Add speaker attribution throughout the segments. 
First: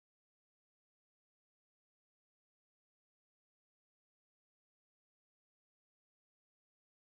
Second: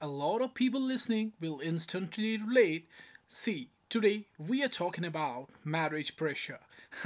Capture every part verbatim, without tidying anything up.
Speaker 1: a lot of people listening will instantly relate. See, today we are talking about marriage pressure.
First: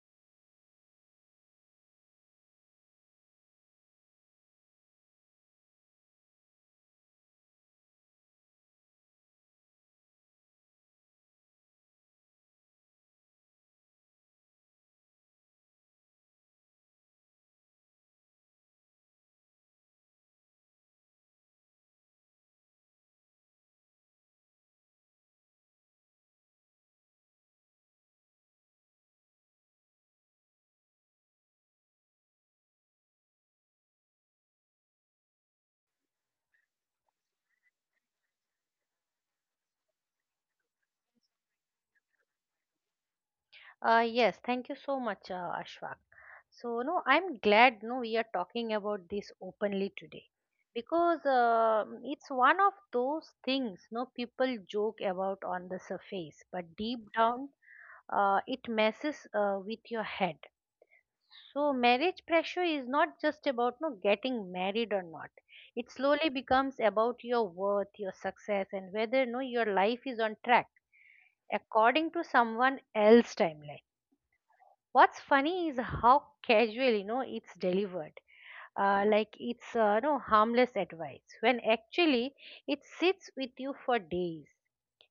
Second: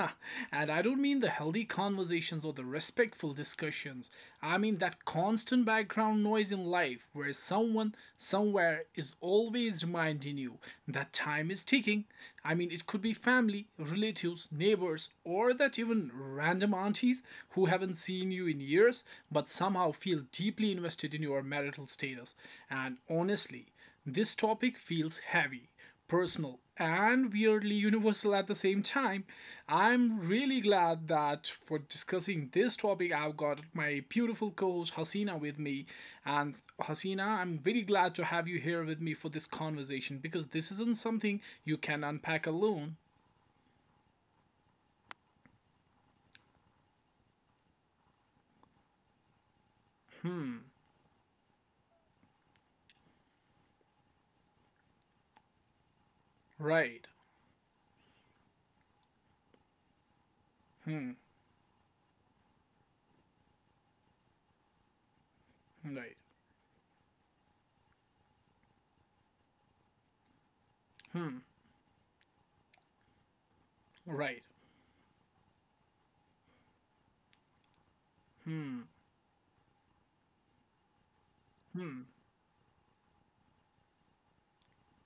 Speaker 1: And I don't mean the healthy conversations or the respectful discussions. I mean that constant background noise in life where someone somewhere is always reminding you that time is ticking. I mean, it could be family, relatives, neighbors neighbors or that even random aunties who haven't seen you in years but somehow feel deeply invested in your marital status. And honestly, this topic feels heavy, personal, and weirdly universal at the same time. I'm really glad that for discussing this topic, I've got my beautiful co host Hasina with me. And Hasina, I'm very glad to have you here with me for this conversation because this isn't something you can unpack alone.
Speaker 2: Uh, yes, thank you so much, uh, Ashwak. So, no, I'm glad no we are talking about this openly today because uh, it's one of those things no people joke about on the surface, but
Speaker 1: Right.
Speaker 2: deep down uh, it messes uh, with your head.
Speaker 1: Hmm.
Speaker 2: So, marriage pressure is not just about no getting married or not. It
Speaker 1: Right.
Speaker 2: slowly becomes about your worth, your success, and whether no your life is on track according to someone else's timeline.
Speaker 1: Right.
Speaker 2: What's funny is how casually, you know, it's delivered. Uh, like it's uh, no harmless advice when
Speaker 1: Hmm.
Speaker 2: actually it sits with you for days.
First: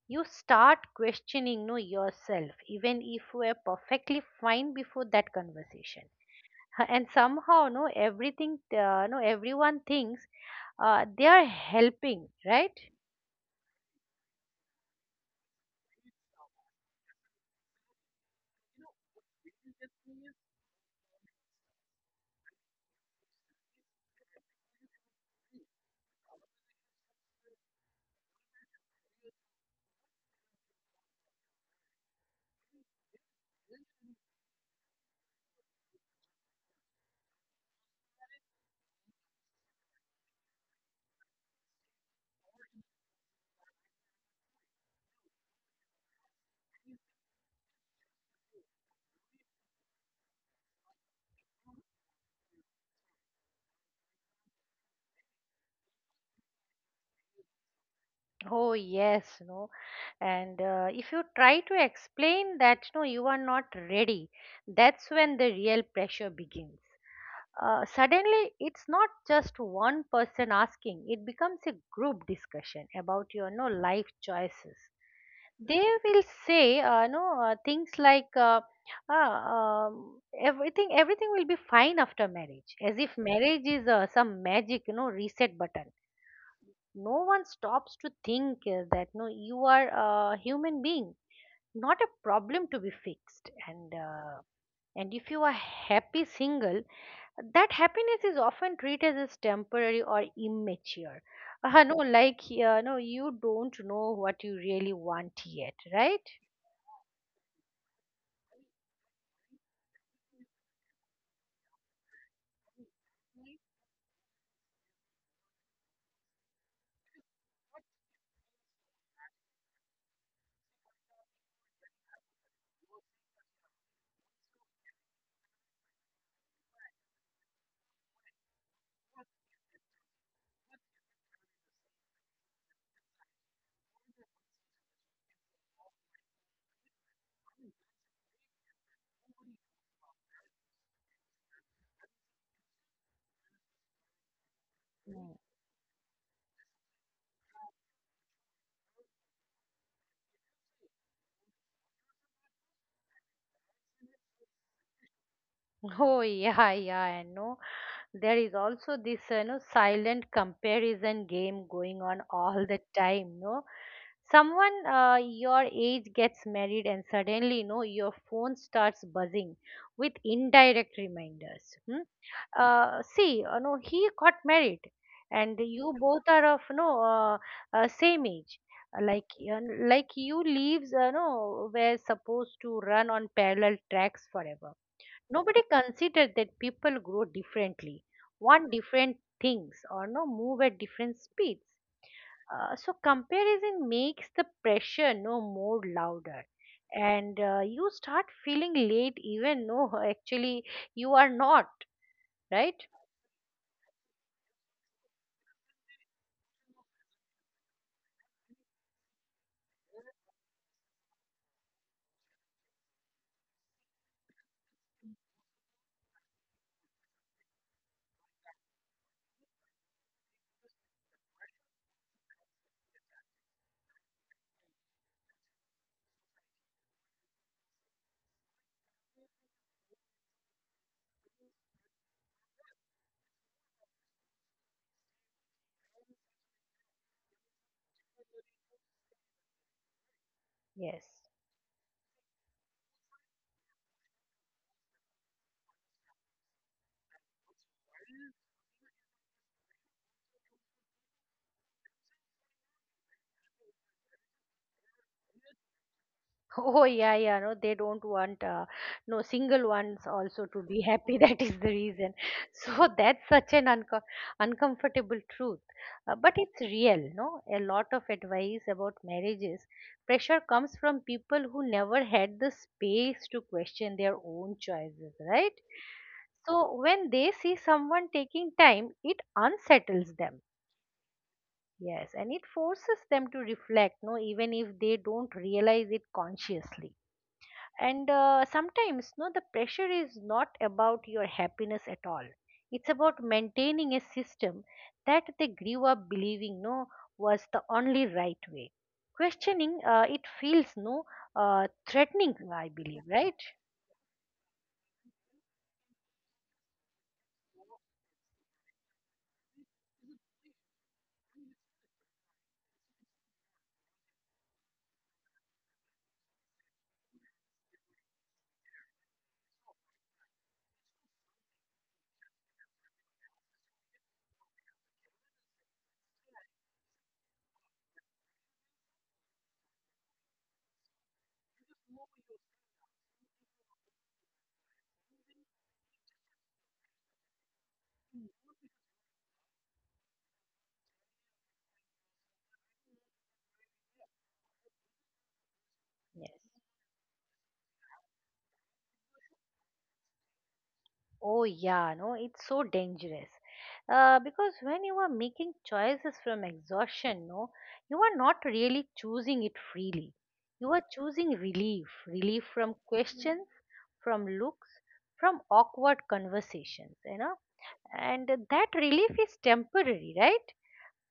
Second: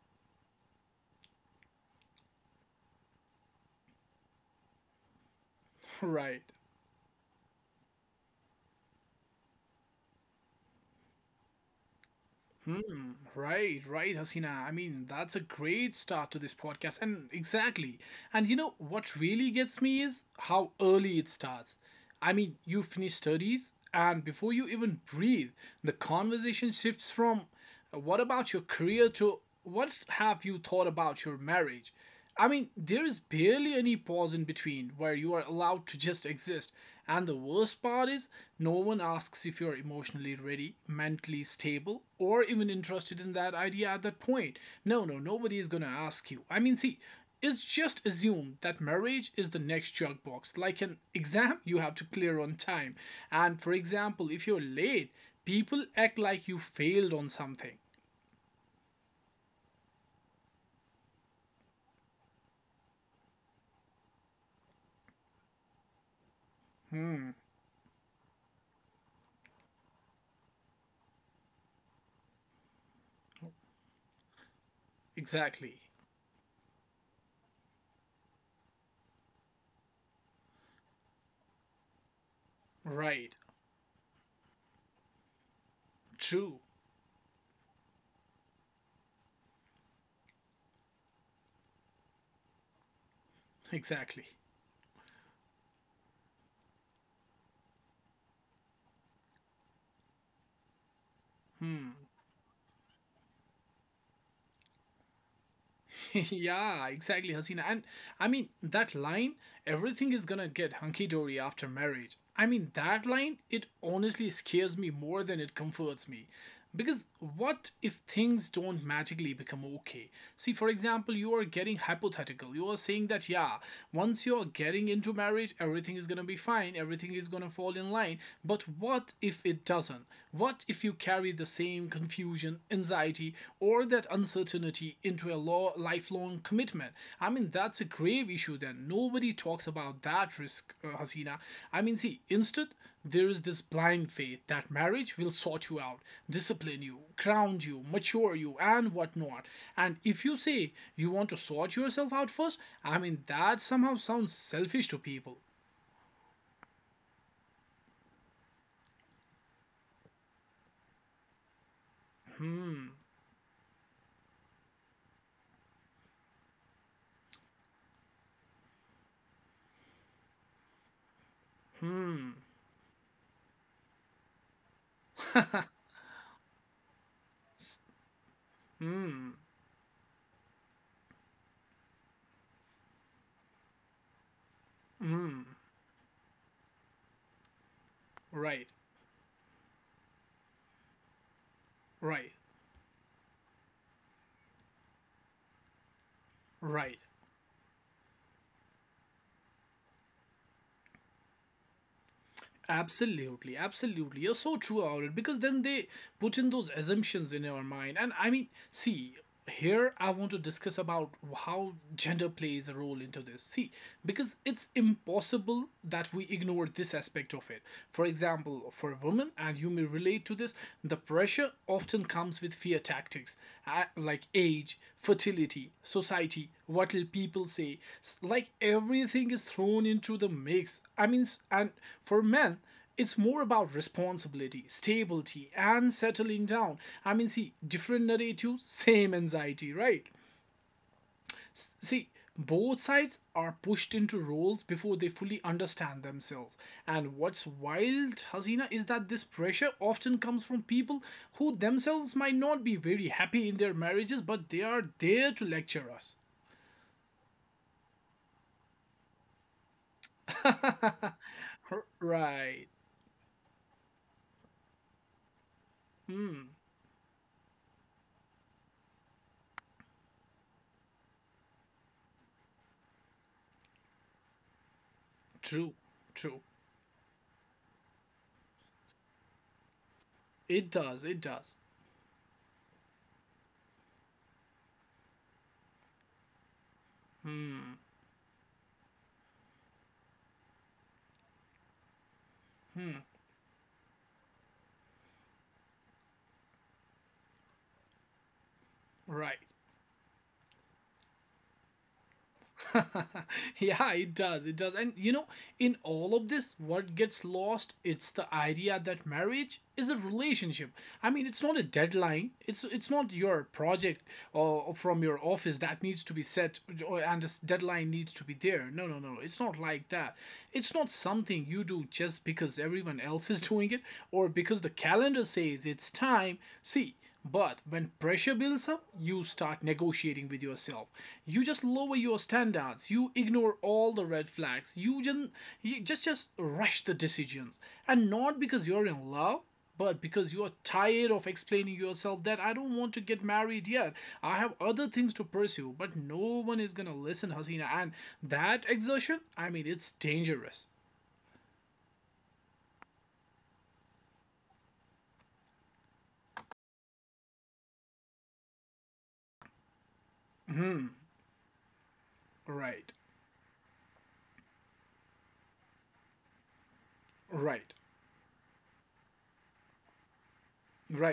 Speaker 2: You start questioning no yourself even if you were perfectly fine before that conversation.
Speaker 1: Right.
Speaker 2: And somehow no everything uh, no everyone thinks uh, they are helping, right?
Speaker 1: Right. Right, Hasina. I mean, that's a great start to this podcast. And exactly. And you know what really gets me is how early it starts. I mean, you finish studies, and before you even breathe, the conversation shifts from uh, what about your career to what have you thought about your marriage? I mean, there is barely any pause in between where you are allowed to just exist. And the worst part is, no one asks if you're emotionally ready, mentally stable, or even interested in that idea at that point. No, no, nobody is gonna ask you. I mean, see, it's just assumed that marriage is the next junk box, like an exam you have to clear on time. And for example, if you're late, people act like you failed on something.
Speaker 2: Oh yes, no. And uh, if you try to explain that no you are not ready, that's when the real pressure begins. Uh, suddenly it's not just one person asking, it becomes a group discussion about your no life choices.
Speaker 1: Exactly.
Speaker 2: They will say uh, no uh, things like uh, uh, um, everything everything will be fine after marriage as if
Speaker 1: Right.
Speaker 2: marriage is uh, some magic you know reset button.
Speaker 1: True.
Speaker 2: No one stops to think uh, that no you are a human being, not a problem to be fixed. and
Speaker 1: Exactly.
Speaker 2: uh, and if you are happy single, that happiness is often treated as temporary or immature, uh, no like uh, no you don't know what you really want yet, right?
Speaker 1: Yeah, exactly, Hasina. And I mean, that line, everything is gonna get hunky dory after marriage. I mean, that line, it honestly scares me more than it comforts me. Because what if things don't magically become okay? See, for example, you are getting hypothetical. You are saying that, yeah, once you're getting into marriage, everything is gonna be fine, everything is gonna fall in line. But what if it doesn't? What if if you carry the same confusion, anxiety, or that uncertainty into a law, lifelong commitment. I mean, that's a grave issue then. Nobody talks about that risk, uh, Hasina. I mean, see, instead, there is this blind faith that marriage will
Speaker 2: Mm.
Speaker 1: sort you out, discipline you, ground you, mature you, and whatnot. And if you say you want to sort yourself out first, I mean, that somehow sounds selfish to people.
Speaker 2: Oh yeah, yeah, I know. There is also this, you know, silent comparison game going on all the time, no? Someone uh, your age gets married and suddenly, you know, your phone starts buzzing with indirect reminders, hmm? Uh, see, you know, he got married and you both are of, you know uh, uh, same age. Uh, like uh, like you leaves, uh, you know were supposed to run on parallel tracks forever. Nobody considered that people grow differently,
Speaker 1: Right,
Speaker 2: want different things, or no move at different speeds.
Speaker 1: right,
Speaker 2: Uh, so comparison makes the pressure no more louder,
Speaker 1: right.
Speaker 2: and uh, you start feeling late even no actually you are not, right?
Speaker 1: Absolutely, absolutely. You're so true about it because then they put in those assumptions in your mind. And I mean, see, here I want to discuss about how gender plays a role into this. See, because it's impossible that we ignore this aspect of it. For example, for a woman, and you may relate to this, the pressure Pressure often comes with fear tactics, uh, like age, fertility, society, what will people say. Like everything is thrown into the mix. I mean, and for men, it's more about responsibility, stability, and settling down. I mean, see, different narratives, same anxiety, right?
Speaker 2: Yes.
Speaker 1: See, both sides are pushed into roles before they fully understand themselves. And what's wild, Hasina, is that this pressure often comes from people who themselves might not be very happy in their marriages, but they are there to lecture us.
Speaker 2: Oh yeah, yeah. No, they don't want uh, no single ones also to be happy. That is the reason.
Speaker 1: Right.
Speaker 2: So that's such an unco uncomfortable truth, uh, but it's real. No, a lot of advice about marriages, pressure comes from people who never had the space to question their own choices, right?
Speaker 1: True. True.
Speaker 2: So when they see someone taking time, it unsettles them.
Speaker 1: It does. It does.
Speaker 2: Yes, and it forces them to reflect. No, even if they don't realize it consciously. And uh, sometimes no the pressure is not about your happiness at all, it's about maintaining a system that they grew up believing no was the only right way.
Speaker 1: Right.
Speaker 2: Questioning uh, it feels no uh, threatening, I believe, right?
Speaker 1: Yeah, it does. It does. And you know, in all of this, what gets lost, it's the idea that marriage is a relationship. I mean, it's not a deadline. It's it's not your project or from your office that needs to be set or- and a s- deadline needs to be there. No, no, no. It's not like that. It's not something you do just because everyone else is doing it or because the calendar says it's time. See, but when pressure builds up, you start negotiating with yourself. You just lower your standards. You ignore all the red flags. You just you just, just rush the decisions. And not because you're in love, but because you are tired of explaining yourself that I don't want to get married yet. I have other things to pursue, but no
Speaker 2: Yes.
Speaker 1: one is going to listen, Hasina. And that exertion, I mean, it's dangerous.
Speaker 2: Oh yeah, no, it's so dangerous. Uh, because when you are making choices from exhaustion, no, you are not really choosing it freely. You are choosing relief, relief from
Speaker 1: Right.
Speaker 2: questions, from looks, from awkward conversations, you know.
Speaker 1: Right.
Speaker 2: And that relief is temporary, right?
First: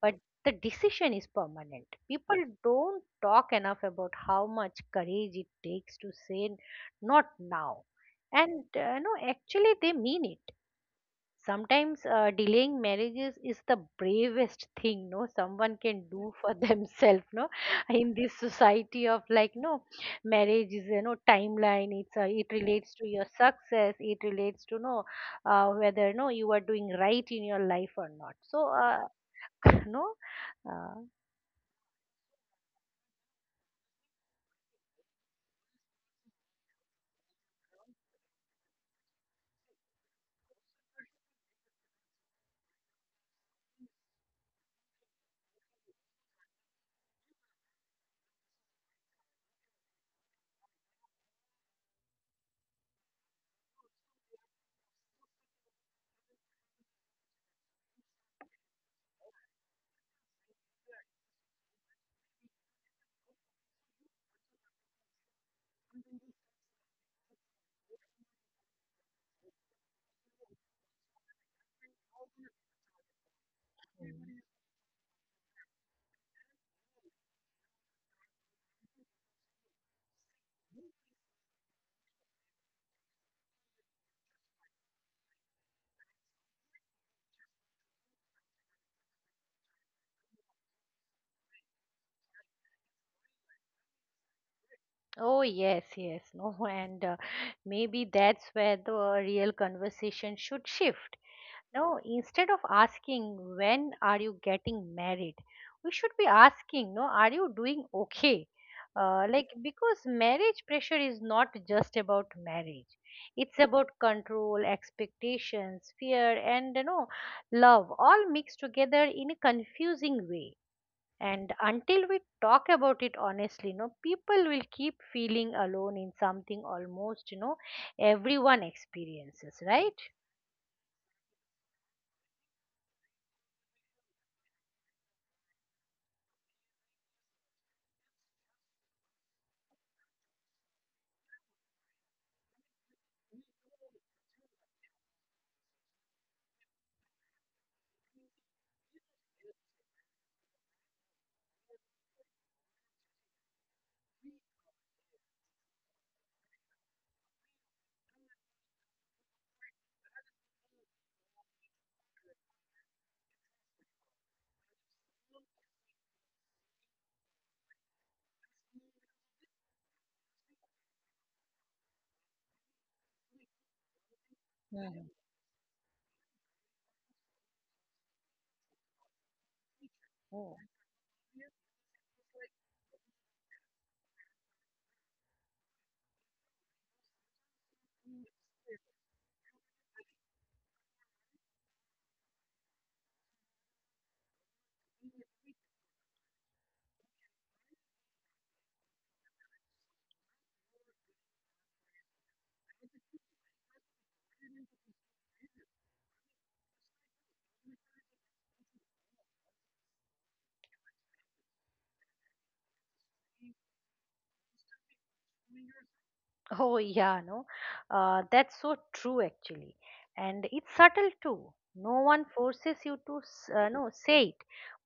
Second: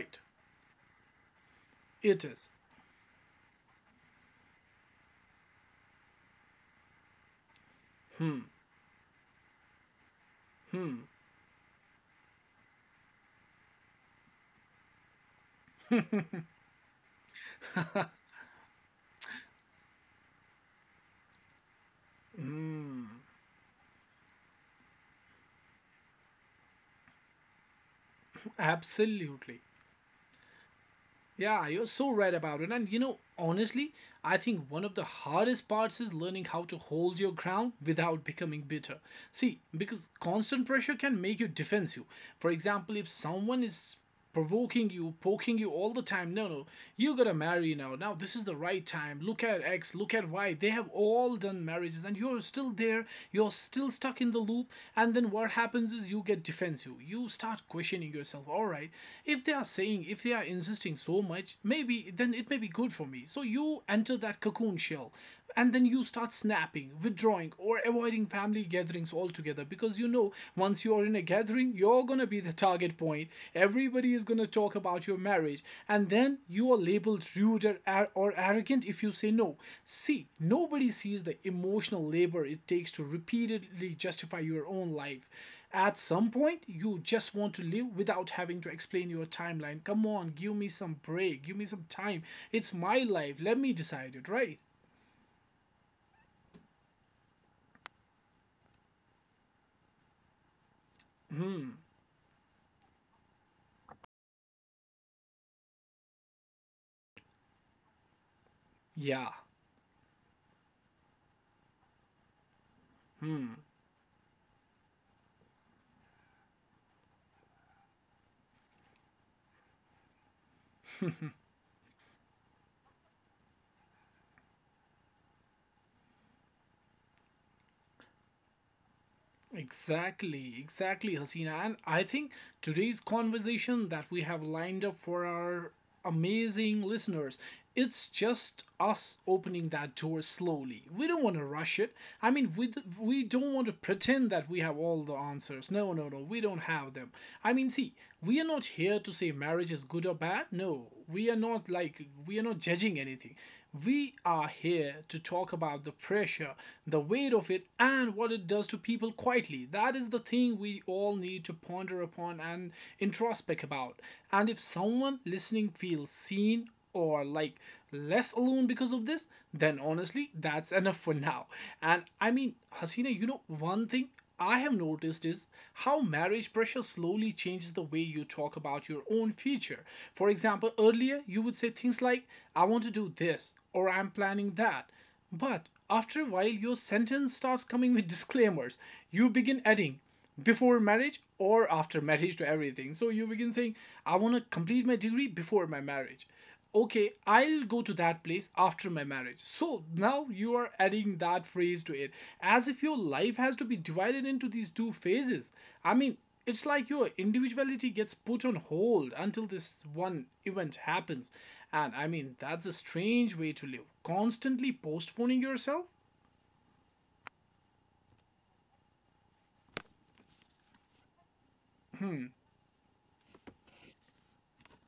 Speaker 2: But the decision is permanent.
Speaker 1: It
Speaker 2: People
Speaker 1: is.
Speaker 2: don't talk enough about how much courage it takes to say not now.
Speaker 1: Hmm.
Speaker 2: And uh, no, actually, they mean it.
Speaker 1: Hmm.
Speaker 2: Sometimes uh, delaying marriages is the bravest thing no someone can do for themselves, no in this society of, like no marriage is, you know, timeline, it's uh, it relates to your success, it relates to no uh, whether no you are doing right in your life or not, so uh,
Speaker 1: Absolutely.
Speaker 2: no uh,
Speaker 1: Yeah, you're so right about it. And you know, honestly, I think one of the hardest parts is learning how to hold your ground without becoming bitter. See, because constant pressure can make you defensive. For example, if someone is provoking you, poking you all the time, no, no, you gotta marry now. Now, this is the right time. Look at X, look at Y. They have all done marriages, and you're still there, you're still stuck in the loop, and then what happens is you get defensive. You start questioning yourself, alright, if they are saying, if they are insisting so much, maybe then it may be good for me. So you enter that cocoon shell and then you start snapping, withdrawing, or avoiding family gatherings altogether because you know once you are in a gathering, you're gonna be the target point. Everybody is going
Speaker 2: Mm.
Speaker 1: to talk about your marriage, and then you are labeled rude or, or arrogant if you say no. See, nobody sees the emotional labor it takes to repeatedly justify your own life. At some point, you just want to live without having to explain your timeline. Come on, give me some break, give me some time. It's my life, let me decide it, right?
Speaker 2: Oh yes, yes, no, and uh, maybe that's where the real conversation should shift.
Speaker 1: Hmm.
Speaker 2: No, instead of asking when are you getting married, we should be asking, no, are you doing okay? Uh,
Speaker 1: Yeah,
Speaker 2: like because marriage pressure is not just about marriage. It's about control, expectations, fear, and, you know, love, all mixed together in a confusing way. And until we talk about it honestly, no, people will keep feeling alone in something almost, you know, everyone experiences, right?
Speaker 1: exactly, exactly, Hasina. And I think today's conversation that we have lined up for our amazing listeners, it's just us opening that door slowly. We don't want to rush it. I mean, we, d- we don't want to pretend that we have all the answers. No, no, no, we don't have them. I mean, see, we are not here to say marriage is good or bad. No, we are not, like, we are not judging anything. We are here to talk about the pressure, the weight of it, and what it does to people quietly. That is the thing we all need to ponder upon and introspect about. And if someone listening feels seen or like less alone because of this, then honestly, that's enough for now. And I mean, Hasina, you know, one thing I have noticed is how marriage pressure slowly changes the way you talk about your own future. For example, earlier you would say things like, I want to do this or I'm planning that. But after a while, your sentence starts coming with disclaimers. You begin adding, before marriage or after marriage to everything. So you begin saying, I want to complete my degree before my marriage, okay, I'll go to that place after my marriage. So now you are adding that phrase to it as if your life has to be divided into these two phases. I mean, it's like your individuality gets put on hold until this one event happens. And I mean, that's a strange way to live. Constantly postponing yourself?
Speaker 2: Oh yeah, no. Uh, that's so true, actually. And it's subtle too. No one forces you to s- uh, no, say it,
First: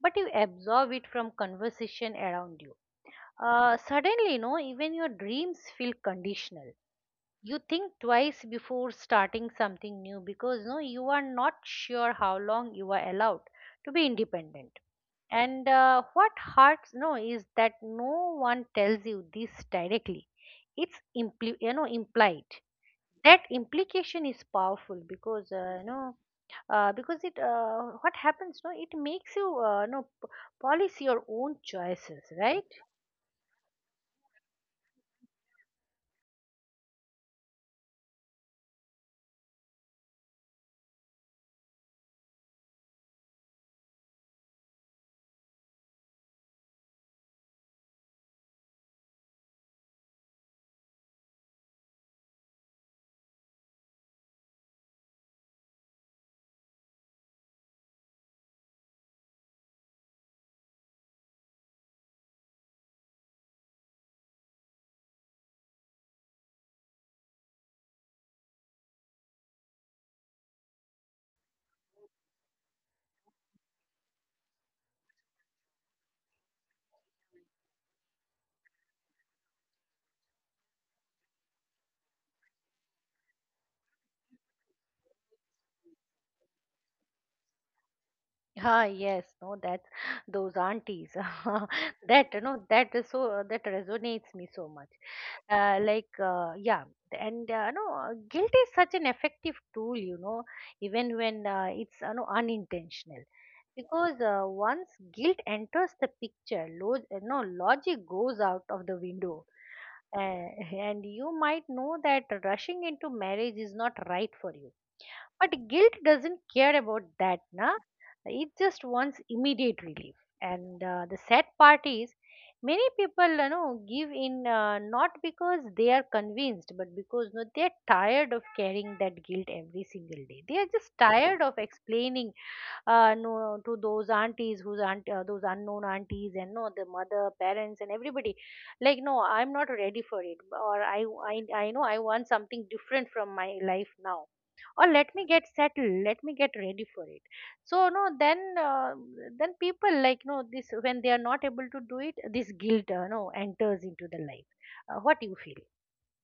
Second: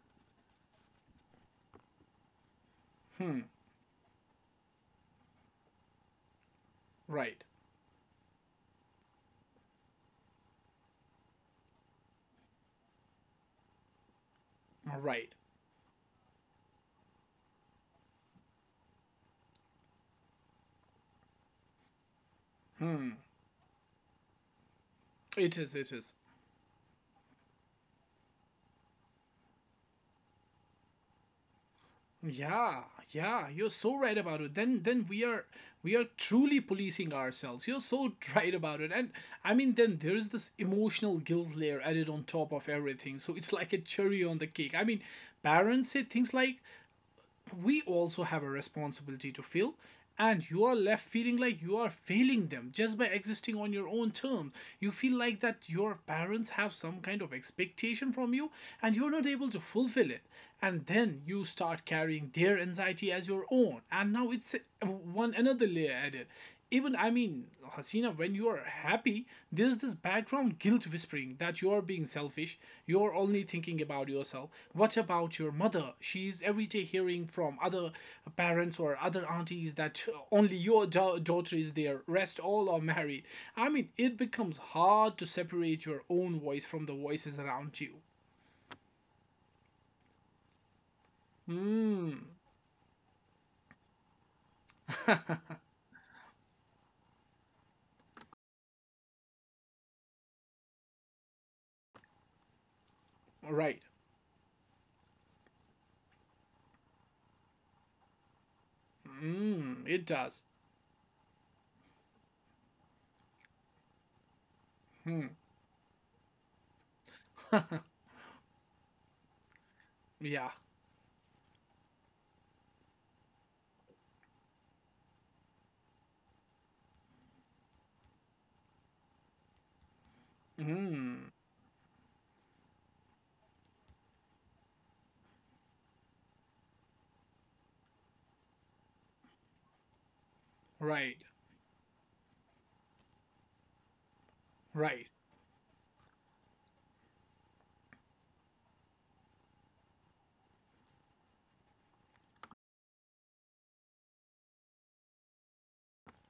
Speaker 2: but you absorb it from conversation around you. Uh, suddenly, no, even your dreams feel conditional.
Speaker 1: Right,
Speaker 2: You think twice before starting something new because, no, you are not sure how long you are allowed to be independent.
Speaker 1: right.
Speaker 2: And uh, what hurts, no, is that no one tells you this directly. It's impl- you know implied, that implication is powerful because,
Speaker 1: It is,
Speaker 2: uh, you
Speaker 1: it is.
Speaker 2: know uh, because it, uh, what happens, no it makes you, uh, you know p- police your own choices, right?
Speaker 1: Yeah, yeah, you're so right about it. Then then we are we are truly policing ourselves. You're so right about it. And I mean then there's this emotional guilt layer added on top of everything. So it's like a cherry on the cake. I mean, parents say things like that we also have a responsibility to fill, and you are left feeling like you are failing them just by existing on your own terms. You feel like that your parents have some kind of expectation from you and you're not able to fulfill it. And then you start carrying their anxiety as your own. And now it's one another layer added. Even, I mean, Hasina, when you are happy, there's this background guilt whispering that you're being selfish, you're only thinking about yourself. What about your mother? She's every day hearing from other parents or other aunties that only your da- daughter is there, rest all are married. I mean, it becomes hard to separate your own voice from the voices around you.
Speaker 2: Ah, yes, no, that's those aunties. That,
Speaker 1: Hmm.
Speaker 2: you know, that is so, uh, that resonates me so much. Uh, like, uh, yeah, and, uh, no, Guilt is such an effective tool, you know, even when uh, it's, you know, unintentional.
Speaker 1: Right.
Speaker 2: Because uh, once guilt enters the picture, lo- no, logic goes out of the window.
Speaker 1: Hmm. It
Speaker 2: Uh,
Speaker 1: does.
Speaker 2: and you might know that rushing into marriage is not right for you,
Speaker 1: Hmm.
Speaker 2: but guilt doesn't care about that, na? It just wants immediate relief.
Speaker 1: Yeah.
Speaker 2: And uh, the sad part is, many people, you know, give in, uh, not because they are convinced, but because, no, they are tired of carrying that guilt every single day. They are just
Speaker 1: Hmm.
Speaker 2: tired of explaining, uh, no, to those aunties, whose aunt, uh, those unknown aunties, and, no, the mother, parents, and everybody, like, no, I'm not ready for it, or I,
Speaker 1: Right.
Speaker 2: I, I know I want something different from my life now, or
Speaker 1: Right.
Speaker 2: let me get settled, let me get ready for it. So no then uh, then people like, no, this, when they are not able to do it, this guilt uh, no enters into the life. Uh, what do you feel?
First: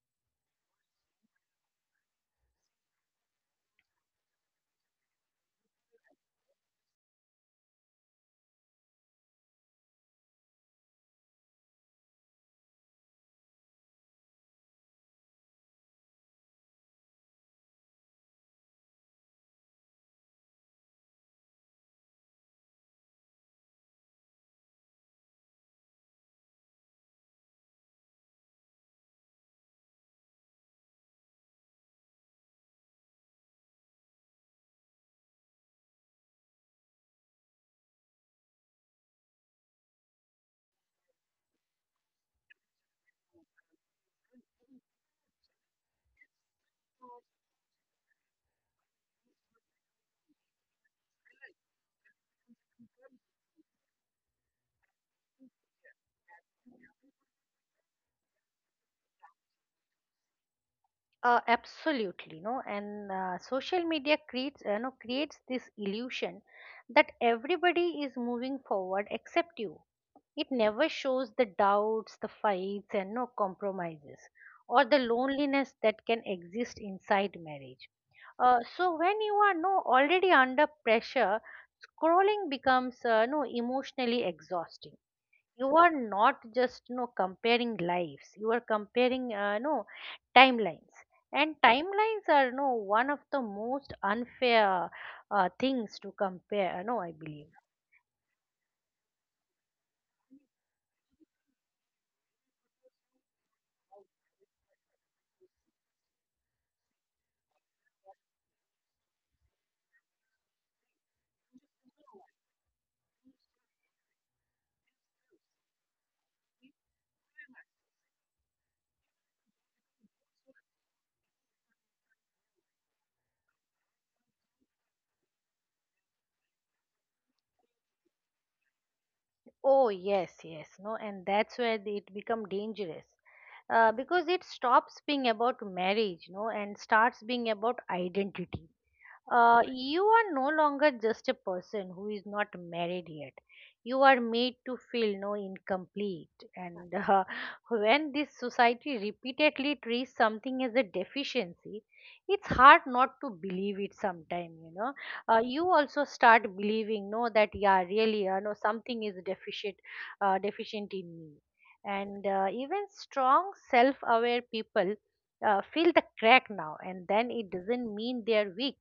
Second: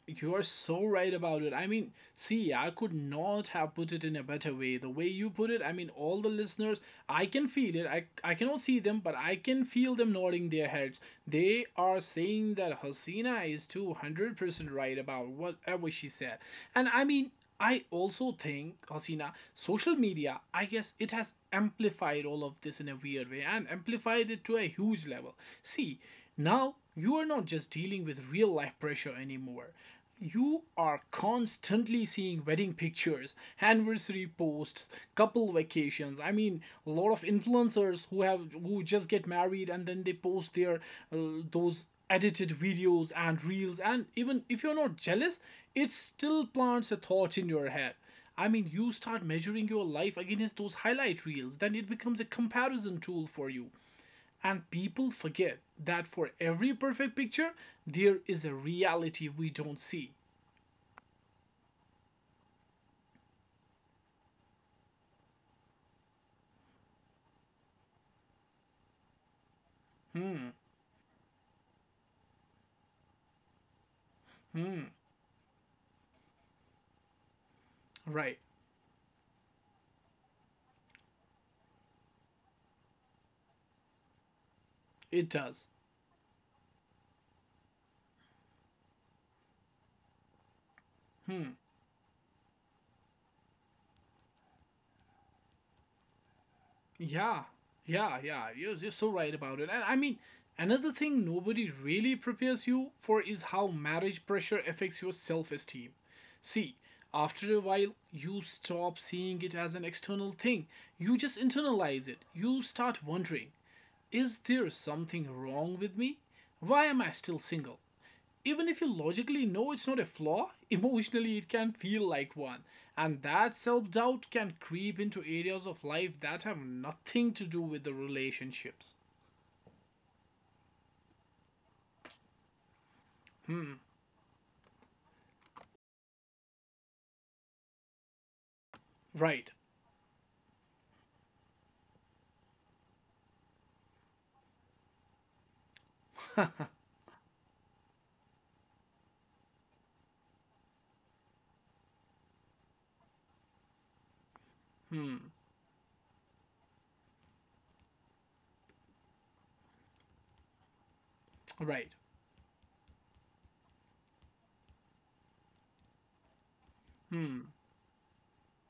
Speaker 1: You are so right about it. I mean, see, I could not have put it in a better way. The way you put it, I mean, all the listeners, I can feel it. I, I cannot see them, but I can feel them nodding their heads. They are saying that Hasina is two hundred percent right about whatever she said. And I mean, I also think, Hasina, social media, I guess it has amplified all of this in a weird way and amplified it to a huge level. See, now you are not just dealing with real life pressure anymore. You are constantly seeing wedding pictures, anniversary posts, couple vacations. I mean, a lot of influencers who have who just get married and then they post their uh, those edited videos and reels, and even if you're not jealous, it still plants a thought in your head. I mean, you start measuring your life against those highlight reels, then it becomes a comparison tool for you. And people forget that for every perfect picture, there is a reality we don't see.
Speaker 2: Uh, absolutely, no, and uh, social media creates, uh, no creates this illusion that everybody is moving forward except you. It never shows the doubts, the fights, and, no compromises, or the loneliness that can exist inside marriage.
Speaker 1: Right.
Speaker 2: Uh, so when you are, no already under pressure, scrolling becomes, uh, no emotionally exhausting.
Speaker 1: It does.
Speaker 2: You are not just, no comparing lives. You are comparing, uh, no timelines, and timelines are, no one of the most unfair uh, things to compare. Uh, No, I believe.
Speaker 1: Yeah. Yeah. Yeah. You're, you're so right about it. And I mean, another thing nobody really prepares you for is how marriage pressure affects your self esteem. See, after a while, you stop seeing it as an external thing. You just internalize it. You start wondering, is there something wrong with me? Why am I still single? Even if you logically know it's not a flaw, emotionally it can feel like one. And that self doubt can creep into areas of life that have nothing to do with the relationships.
Speaker 2: Oh yes, yes, no, and that's where the- it become dangerous,
Speaker 1: Hmm,
Speaker 2: uh, because it stops being about marriage, no, and starts being about identity. Uh,
Speaker 1: right,
Speaker 2: you are no longer just a person who is not married yet. You are made to feel, no incomplete. And uh, when this society repeatedly treats something as a deficiency, it's hard not to believe it sometime, you know. Uh, you also start believing, no, that, yeah, really, uh, no, something is deficient, uh, deficient in me.
Speaker 1: right.
Speaker 2: And uh, even strong, self-aware people uh, fill the crack now, and then it doesn't mean they are weak,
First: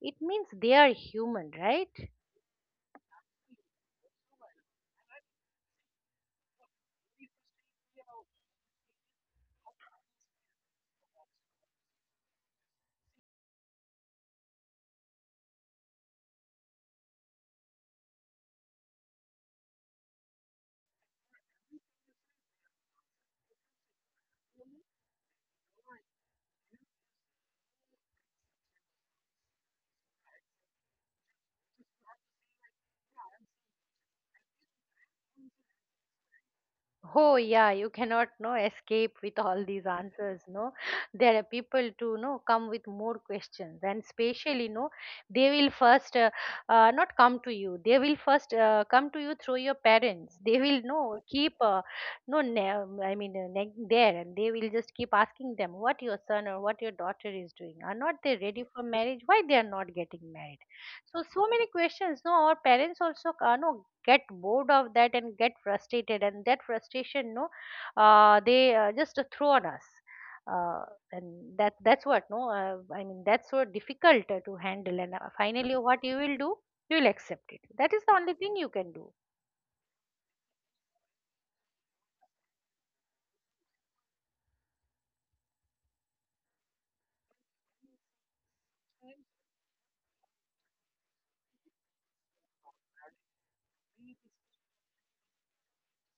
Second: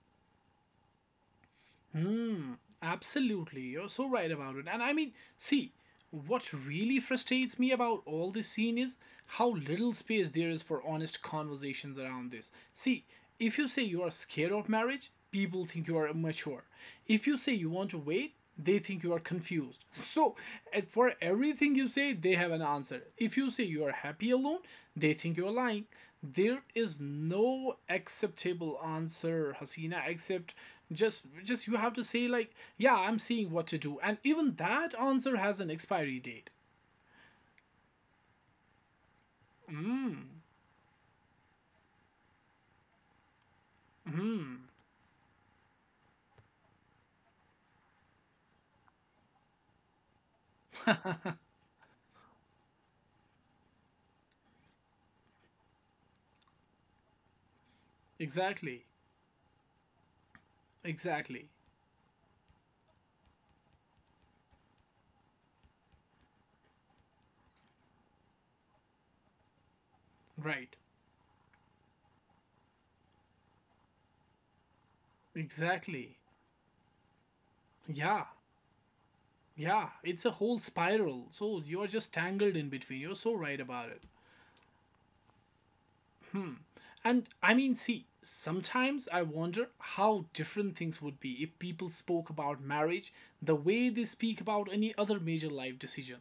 Speaker 2: it means they are human, right?
Speaker 1: Hmm, absolutely. You're so right about it. And I mean, see, what really frustrates me about all this scene is how little space there is for honest conversations around this. See, if you say you are scared of marriage, people think you are immature. If you say you want to wait, they think you are confused. So, uh, for everything you say, they have an answer. If you say you are happy alone, they think you are lying. There is no acceptable answer, Hasina, except just just you have to say, like, yeah, I'm seeing what to do, and even that answer has an expiry date.
Speaker 2: Oh yeah, you cannot no escape with all these
Speaker 1: Mm,
Speaker 2: answers, no. There are people to, no come with more questions, and
Speaker 1: mm,
Speaker 2: especially, no, they will first, uh, uh, not come to you. They will first uh, come to you through your parents. They will no keep, uh, no ne- I mean, uh, ne- there, and they will just keep asking them what your son or what your daughter is doing. Are not they ready for
Speaker 1: exactly,
Speaker 2: marriage? Why they are not getting married? So
Speaker 1: exactly,
Speaker 2: so many questions. No, our parents also uh, no get bored of that and get frustrated, and that frustration, no uh, they uh, just throw on us,
Speaker 1: right,
Speaker 2: uh, and that that's what, no uh, I mean, that's so difficult uh, to handle, and uh, finally, what you
Speaker 1: exactly.
Speaker 2: will do, you will accept it, that is the
Speaker 1: Yeah,
Speaker 2: only thing you can do.
Speaker 1: yeah, it's a whole spiral. So you're just tangled in between. You're so right about it. And I mean, see, sometimes I wonder how different things would be if people spoke about marriage the way they speak about any other major life decision,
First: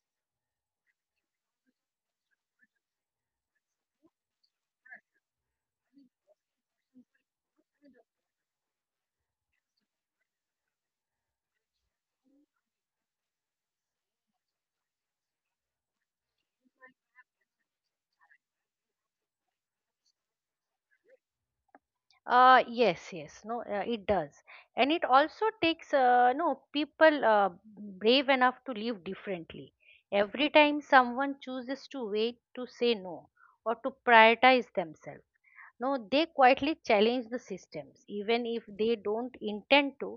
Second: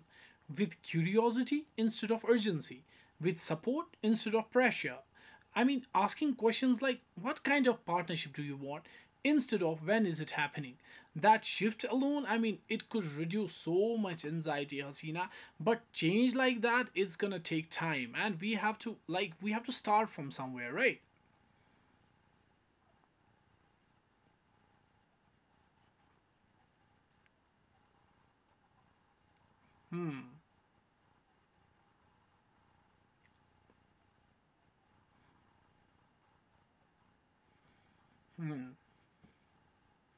Speaker 1: with curiosity instead of urgency, with support instead of pressure. I mean, asking questions like, what kind of partnership do you want, instead of, when is it happening? That shift alone, I mean, it could reduce so much anxiety, Hasina. But change like that is gonna take time, and we have to like we have to start from somewhere, right?
Speaker 2: Uh yes yes, no, uh, it does, and it also takes uh, no people uh, brave enough to live differently.
Speaker 1: Hmm.
Speaker 2: Every time someone chooses to wait, to say no, or to prioritize themselves, no, they quietly challenge the systems, even if
Speaker 1: Hmm.
Speaker 2: they don't intend to,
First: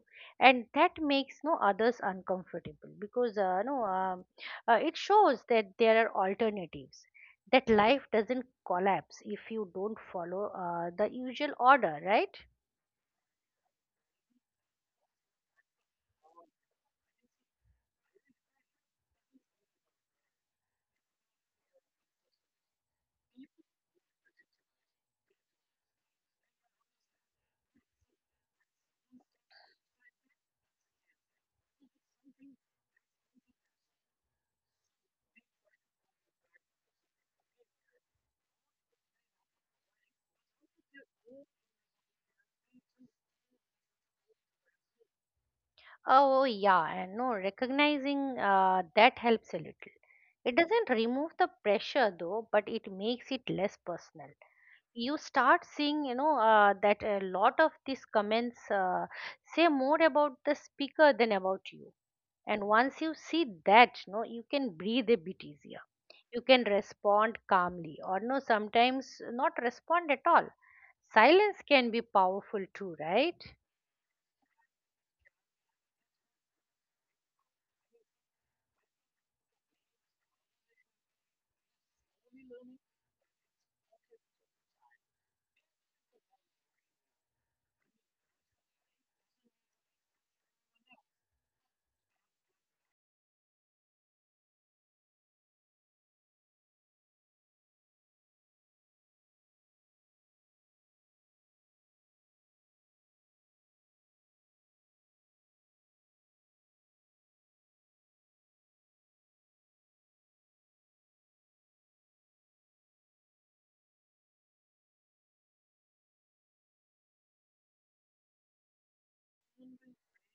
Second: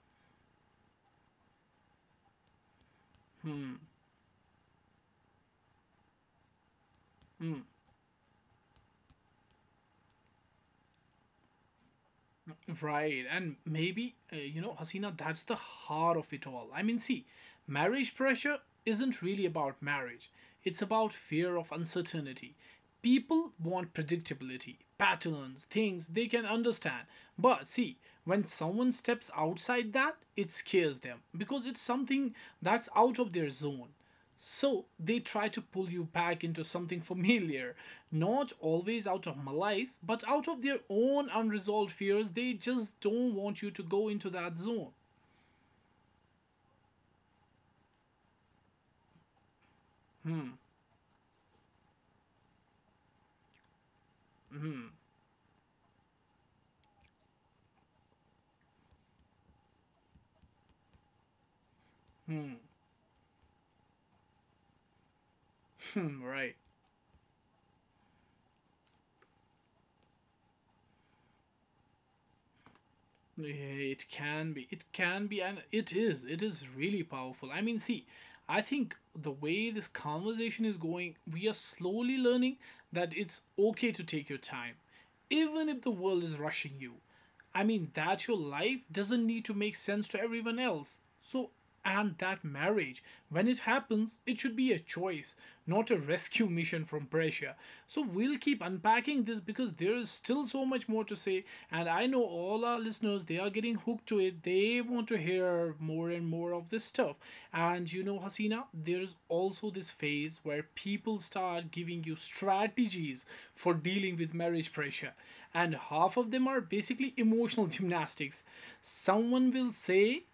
Speaker 2: and that makes, no others uncomfortable because, uh, no,
Speaker 1: Hmm.
Speaker 2: um, uh, it shows that there are alternatives,
Speaker 1: Hmm.
Speaker 2: that life doesn't collapse if you don't follow uh, the usual order, right?
Speaker 1: Right, and maybe, uh, you know, Hasina, that's the heart of it all. I mean, see, marriage pressure isn't really about marriage, it's about fear of uncertainty. People want predictability, patterns, things they can understand. But see, when someone steps outside that, it scares them because it's something that's out of their zone. So they try to pull you back into something familiar, not always out of malice, but out of their own unresolved fears. They just don't want you to go into that zone.
Speaker 2: Oh yeah, and no, recognizing, uh, that helps a little.
Speaker 1: Hmm.
Speaker 2: It doesn't remove the pressure though, but it makes it less personal. You start seeing, you know, uh, that a lot of these comments, uh, say more about the speaker than about you,
Speaker 1: Hmm.
Speaker 2: and once you see that, you know, you can breathe a bit easier.
Speaker 1: Hmm,
Speaker 2: You
Speaker 1: right.
Speaker 2: can respond calmly, or, no sometimes not respond at all. Silence can be powerful too, right?
Speaker 1: Yeah, it can be. It can be, and it is. It is really powerful. I mean, see, I think the way this conversation is going, we are slowly learning that it's okay to take your time, even if the world is rushing you. I mean, that your life doesn't need to make sense to everyone else. So, and that marriage, when it happens, it should be a choice, not a rescue mission from pressure. So we'll keep unpacking this because there is still so much more to say. And I know all our listeners, they are getting hooked to it. They want to hear more and more of this stuff. And you know, Hasina, there is also this phase where people start giving you strategies for dealing with marriage pressure. And half of them are basically emotional gymnastics. Someone will say,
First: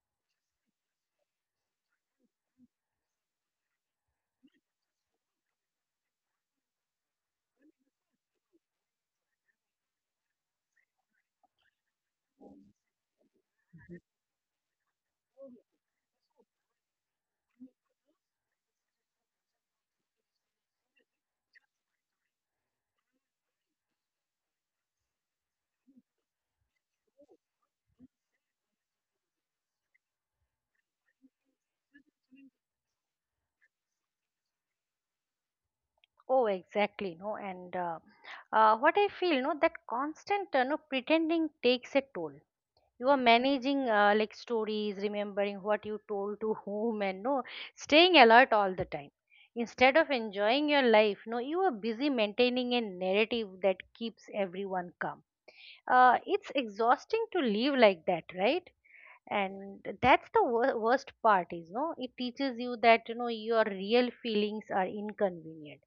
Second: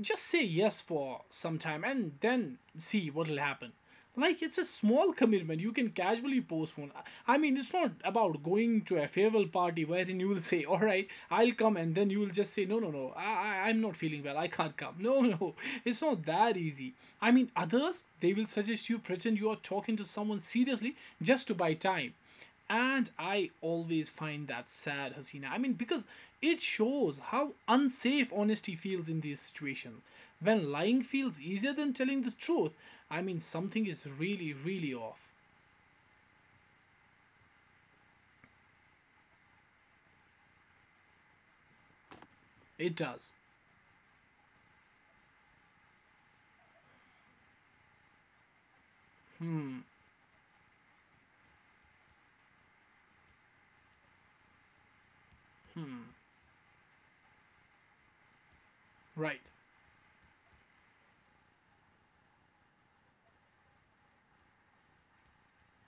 Speaker 1: just say yes for some time and then see what'll happen, like it's a small commitment you can casually postpone. I mean, it's not about going to a farewell party wherein you will say, all right, I'll come, and then you will just say, no, no, no, i, I i'm not feeling well, I can't come, no, no, no. It's not that easy. I mean, others, they will suggest you pretend you are talking to someone seriously just to buy time. And I always find that sad, Hasina. I mean, because it shows how unsafe honesty feels in these situations. When lying feels easier than telling the truth, I mean, something is really, really off.
Speaker 2: Oh, exactly. No, and uh, uh, what I feel, no, that constant, uh, no, pretending takes a toll.
Speaker 1: It
Speaker 2: You are
Speaker 1: does.
Speaker 2: managing uh, like stories, remembering what you told to whom and no, staying alert all the time
Speaker 1: Hmm,
Speaker 2: instead of enjoying your life. No, you are busy maintaining a narrative that keeps everyone calm.
Speaker 1: hmm,
Speaker 2: Uh, it's exhausting to live like that, right?
Speaker 1: right.
Speaker 2: And that's the wor- worst part is, no, it teaches you that, you know, your real feelings are inconvenient,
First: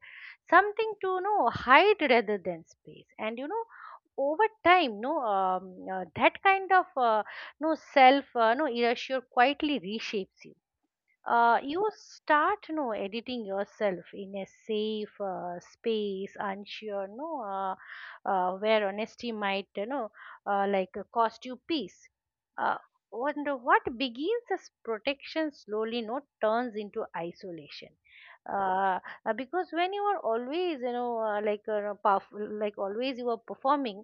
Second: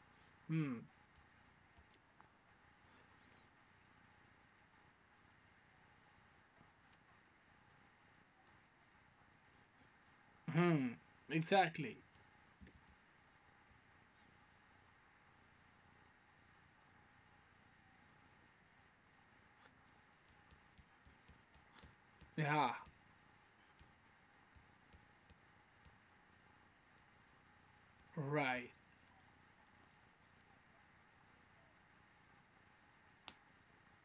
Speaker 1: Hmm,
Speaker 2: something to, you know, hide rather than space. And you know, over time, no, um, uh, that kind of uh, no self uh, no erasure quietly reshapes you.
Speaker 1: hmm,
Speaker 2: Uh, you
Speaker 1: exactly.
Speaker 2: start, you know, editing yourself in a safe uh, space, unsure, no, uh, uh, where honesty might, you know, uh, like uh, cost you peace.
Speaker 1: Yeah,
Speaker 2: uh, Wonder what begins as protection slowly, no, turns into isolation.
Speaker 1: right.
Speaker 2: uh, uh, because when you are always, you know, uh, like uh, perf- like always you are performing.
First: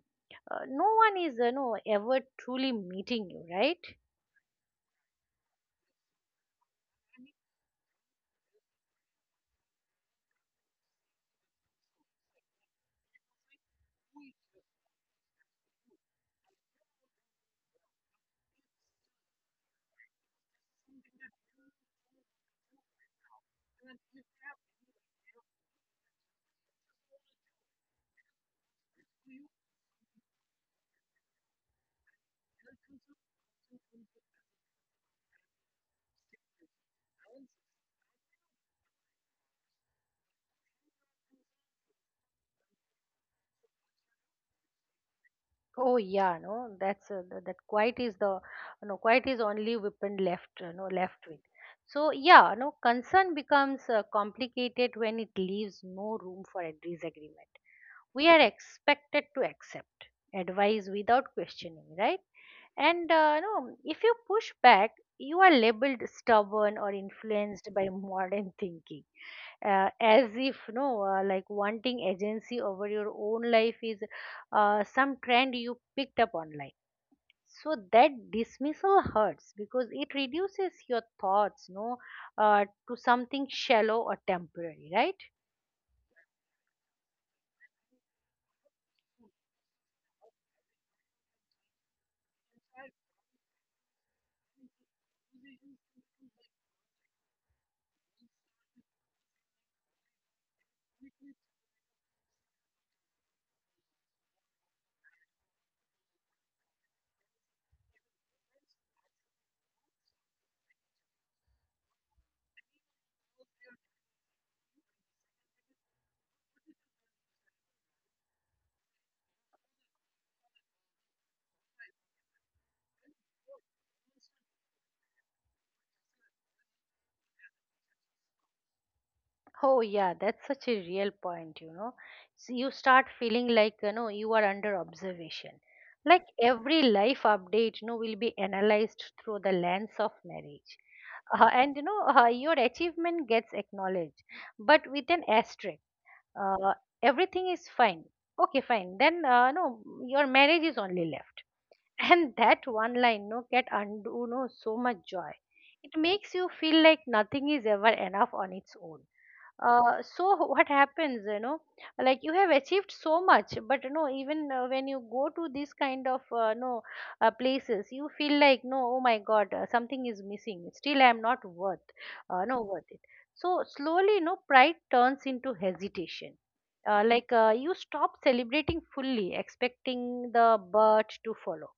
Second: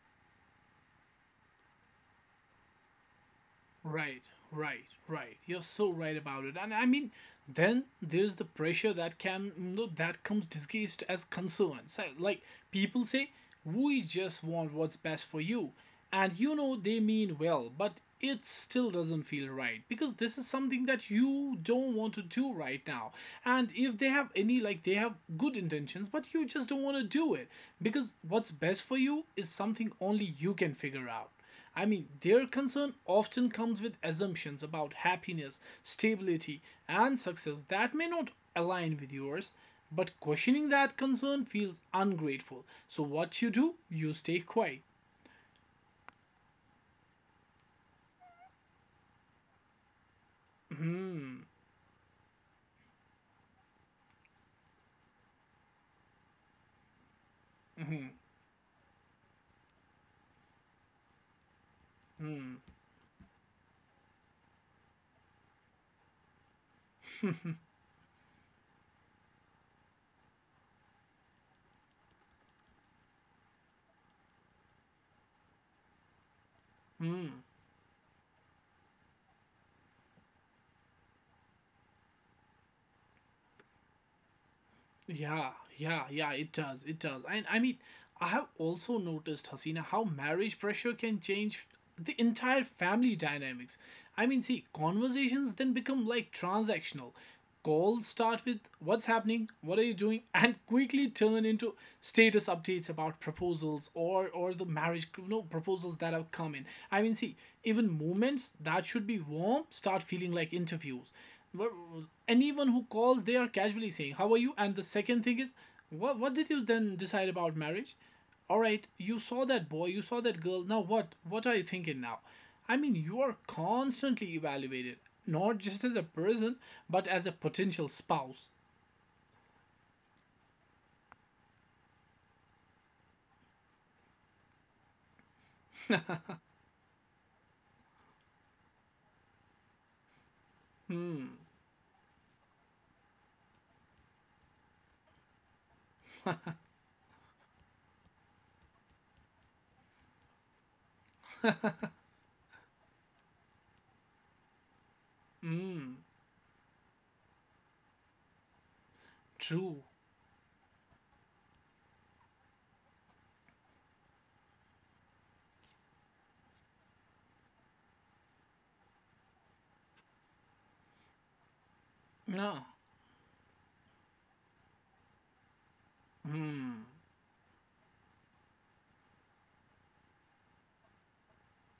Speaker 2: uh, No one is, you know, ever truly meeting you, right?
Speaker 1: Right, right, right. You're so right about it. And I mean, then there's the pressure that can no, that comes disguised as concern. So, like, people say, we just want what's best for you, and you know they mean well, but it still doesn't feel right because this is something that you don't want to do right now. And if they have any like they have good intentions, but you just don't want to do it because what's best for you is something only you can figure out. I mean, their concern often comes with assumptions about happiness, stability, and success that may not align with yours, but questioning that concern feels ungrateful. So, what you do? You stay quiet.
Speaker 2: Oh yeah, no, that's uh, th- that quiet is the, no, quiet is only weapon left uh, no left with.
Speaker 1: Hmm.
Speaker 2: So yeah, no, concern becomes uh, complicated when it leaves no room for a disagreement.
Speaker 1: Hmm.
Speaker 2: We are expected to accept advice without questioning, right? And uh, no, if you push back, you are labeled stubborn or influenced by modern thinking, uh, as if no, uh, like wanting agency over your own life is uh, some trend you picked up online. So that dismissal hurts because it reduces your thoughts, no, uh, to something shallow or temporary, right?
Speaker 1: Yeah, yeah, yeah, it does. It does. And I mean, I have also noticed, Hasina, how marriage pressure can change the entire family dynamics. I mean, see, conversations then become like transactional. Calls start with, what's happening, what are you doing, and quickly turn into status updates about proposals, or or the marriage, you know, proposals that have come in. I mean, see, even moments that should be warm start feeling like interviews. Anyone who calls, they are casually saying, how are you, and the second thing is, what what did you then decide about marriage, all right, you saw that boy, you saw that girl, now what what are you thinking now? I mean, you are constantly evaluated, not just as a person, but as a potential spouse.
Speaker 2: Oh yeah, that's such a real point, you know. So you start feeling like, you know, you are under observation, like every life update, you know, will be analyzed through the lens of marriage.
Speaker 1: Hmm.
Speaker 2: Uh, and you know, uh, your achievement gets acknowledged, but with an asterisk. uh, Everything is fine, okay, fine, then uh, no, your marriage is only left. And that one line, no, can undo, no, so much joy.
Speaker 1: Hmm.
Speaker 2: It makes you feel like nothing is ever enough on its own.
Speaker 1: True.
Speaker 2: Uh, so what happens, you know, like you have achieved so much, but no, even uh, when you go to these kind of uh, no uh, places, you feel like, no, oh my god, uh, something is missing. Still I am not worth uh,
Speaker 1: Nah.
Speaker 2: no worth it. So slowly, no, pride turns into hesitation.
Speaker 1: Hmm.
Speaker 2: uh, like uh, you stop celebrating fully, expecting the bird to follow.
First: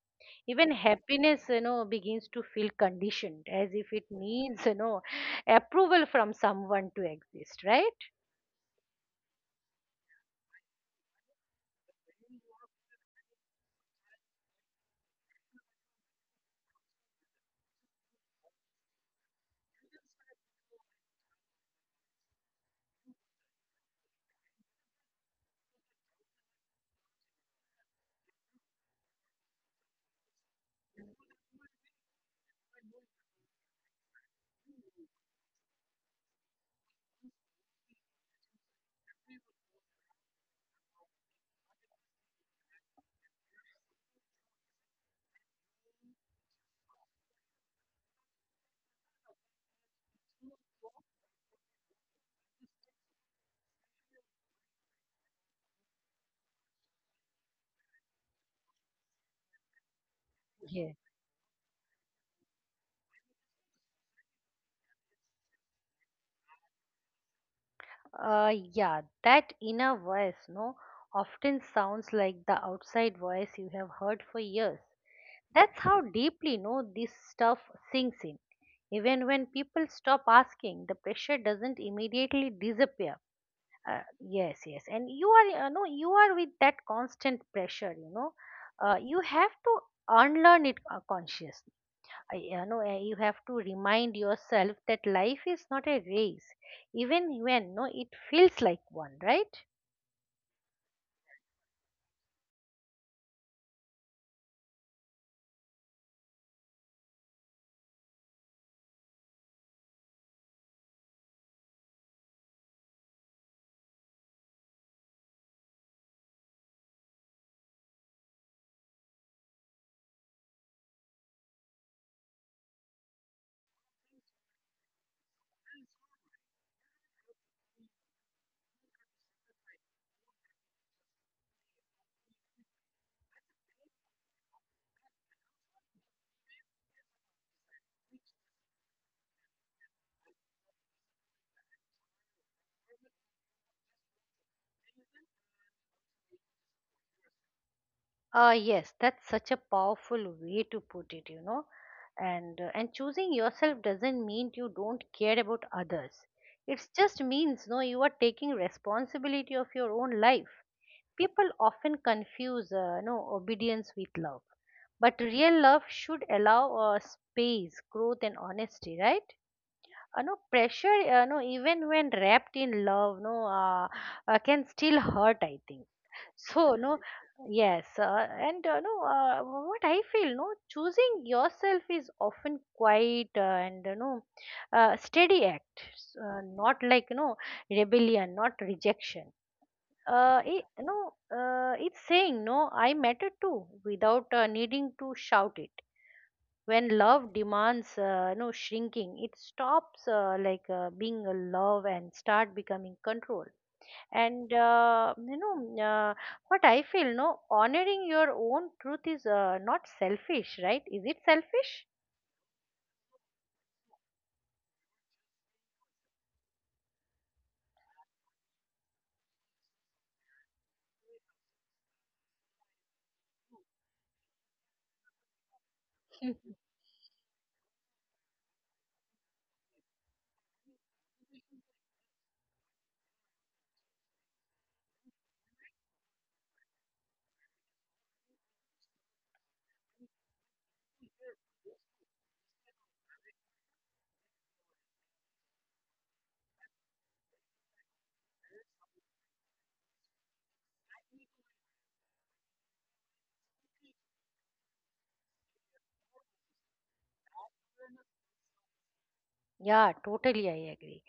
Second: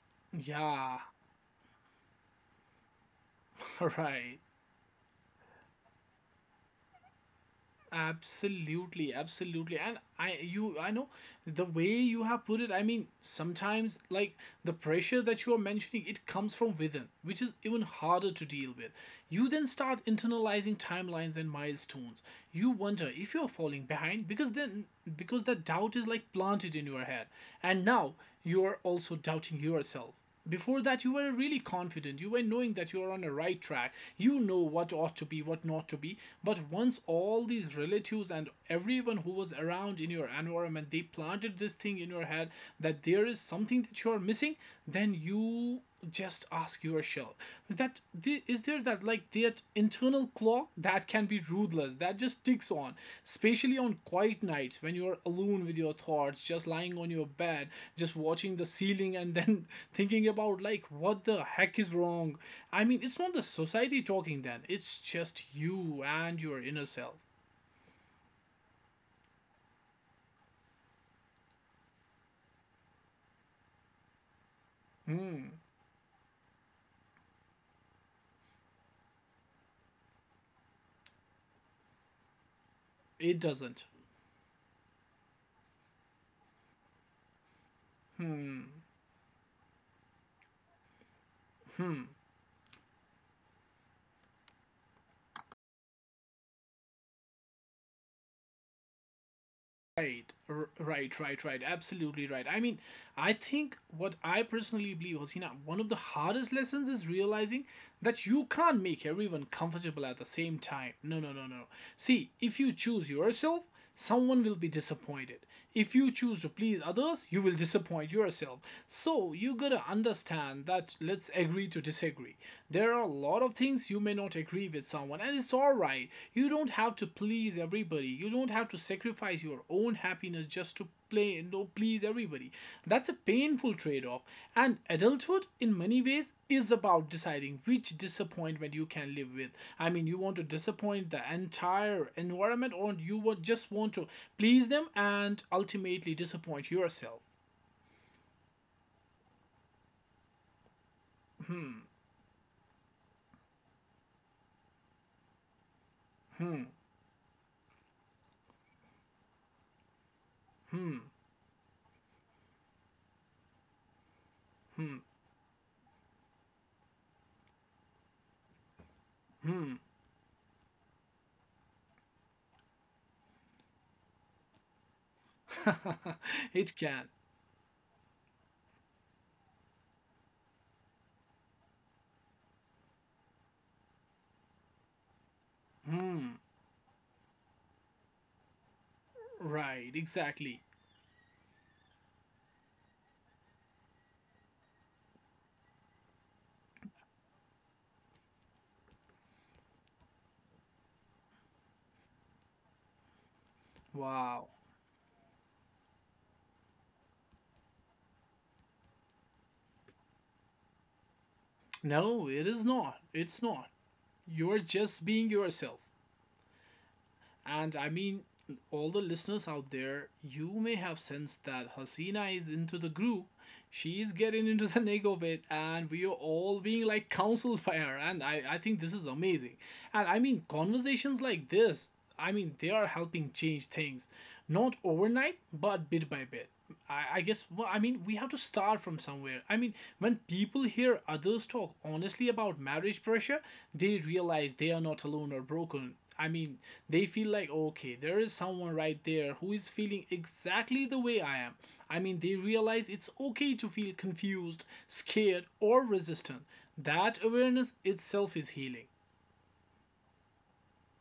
Speaker 2: Even
Speaker 1: Yeah.
Speaker 2: happiness, you know, begins to feel conditioned, as if it
Speaker 1: Right.
Speaker 2: needs, you know, approval from someone to exist, right?
Speaker 1: Absolutely, absolutely. And I you I know the way you have put it, I mean, sometimes, like, the pressure that you are mentioning, it comes from within, which is even harder to deal with. You then start internalizing timelines and milestones. You wonder if you're falling behind, because then because that doubt is, like, planted in your head. And now you are also doubting yourself. Before that, you were really confident. You were knowing that you are on the right track. You know what ought to be, what not to be. But once all these relatives and everyone who was around in your environment, they planted this thing in your head that there is something that you are missing, then you just ask yourself, that is there, that, like, their internal clock that can be ruthless, that just ticks on, especially on quiet nights when you're alone with your thoughts, just lying on your bed, just watching the ceiling, and then thinking about,
Speaker 2: Yeah.
Speaker 1: like, what the heck is wrong. I mean, it's not the society talking then, it's just you and your inner self.
Speaker 2: Uh, yeah, that inner voice, no, often sounds like the outside voice you have heard for years.
Speaker 1: Hmm.
Speaker 2: That's how deeply, no, this stuff sinks in. Even when people stop asking, the pressure doesn't immediately disappear.
Speaker 1: It doesn't.
Speaker 2: Uh, yes, yes, and you are, uh, no, you are with that constant pressure. You know,
Speaker 1: Hmm.
Speaker 2: uh, you have to unlearn it uh, consciously.
Speaker 1: Hmm.
Speaker 2: I- you know eh, you have to remind yourself that life is not a race, even when no it feels like one, right?
Speaker 1: Right, r- right, right, right. Absolutely right. I mean, I think what I personally believe, Hasina, one of the hardest lessons is realizing that you can't make everyone comfortable at the same time. No, no, no, no. See, if you choose yourself, someone will be disappointed. If you choose to please others, you will disappoint yourself. So you gotta understand that, let's agree to disagree. There are a lot of things you may not agree with someone, and it's alright. You don't have to please everybody. You don't have to sacrifice your own happiness just to play no please everybody. That's a painful trade-off, and adulthood, in many ways, is about deciding which disappointment you can live with. I mean, you want to disappoint the entire environment, or you would just want to please them and ultimately disappoint yourself.
Speaker 2: Uh yes, that's such a powerful way to put it, you know. And uh, and choosing yourself doesn't mean you don't care about others.
Speaker 1: Hmm.
Speaker 2: It just means, no, you are taking responsibility of your own life.
Speaker 1: Hmm.
Speaker 2: People often confuse uh, no obedience with love,
Speaker 1: Hmm.
Speaker 2: but real love should allow uh, space, growth and honesty, right?
Speaker 1: Hmm.
Speaker 2: Uh, no pressure, uh, no, even when wrapped in love, no, uh, uh, can still hurt, I think. So
Speaker 1: It
Speaker 2: no,
Speaker 1: can.
Speaker 2: yes, uh, and uh, no, uh, what I feel, no, choosing yourself is often quite uh, and you know, uh, steady act, uh,
Speaker 1: Hmm.
Speaker 2: not like, you know, rebellion, not rejection.
Speaker 1: Right.
Speaker 2: Uh, it,
Speaker 1: Exactly.
Speaker 2: no, uh, it's saying no. I matter too, without uh, needing to shout it. When love demands, uh, you know, shrinking, it stops uh, like uh, being a love and start becoming control.
Speaker 1: Wow.
Speaker 2: And uh, you know, mm, uh, what I feel, no, honoring your own truth is uh, not selfish, right? Is it selfish?
Speaker 1: No, it is not. It's not. You're just being yourself. And I mean, all the listeners out there, you may have sensed that Hasina is into the group. She's getting into the nick of it, and we are all being, like, counseled by her. And I, I think this is amazing. And I mean, conversations like this, I mean, they are helping change things. Not overnight, but bit by bit. I, I guess, well, I mean, we have to start from somewhere. I mean, when people hear others talk honestly about marriage pressure, they realize they are not alone or broken. I mean, they feel like, okay, there is someone right there who is feeling exactly the way I am. I mean, they realize it's okay to feel confused, scared, or resistant. That awareness itself is healing.
Speaker 2: Yeah, totally, I agree.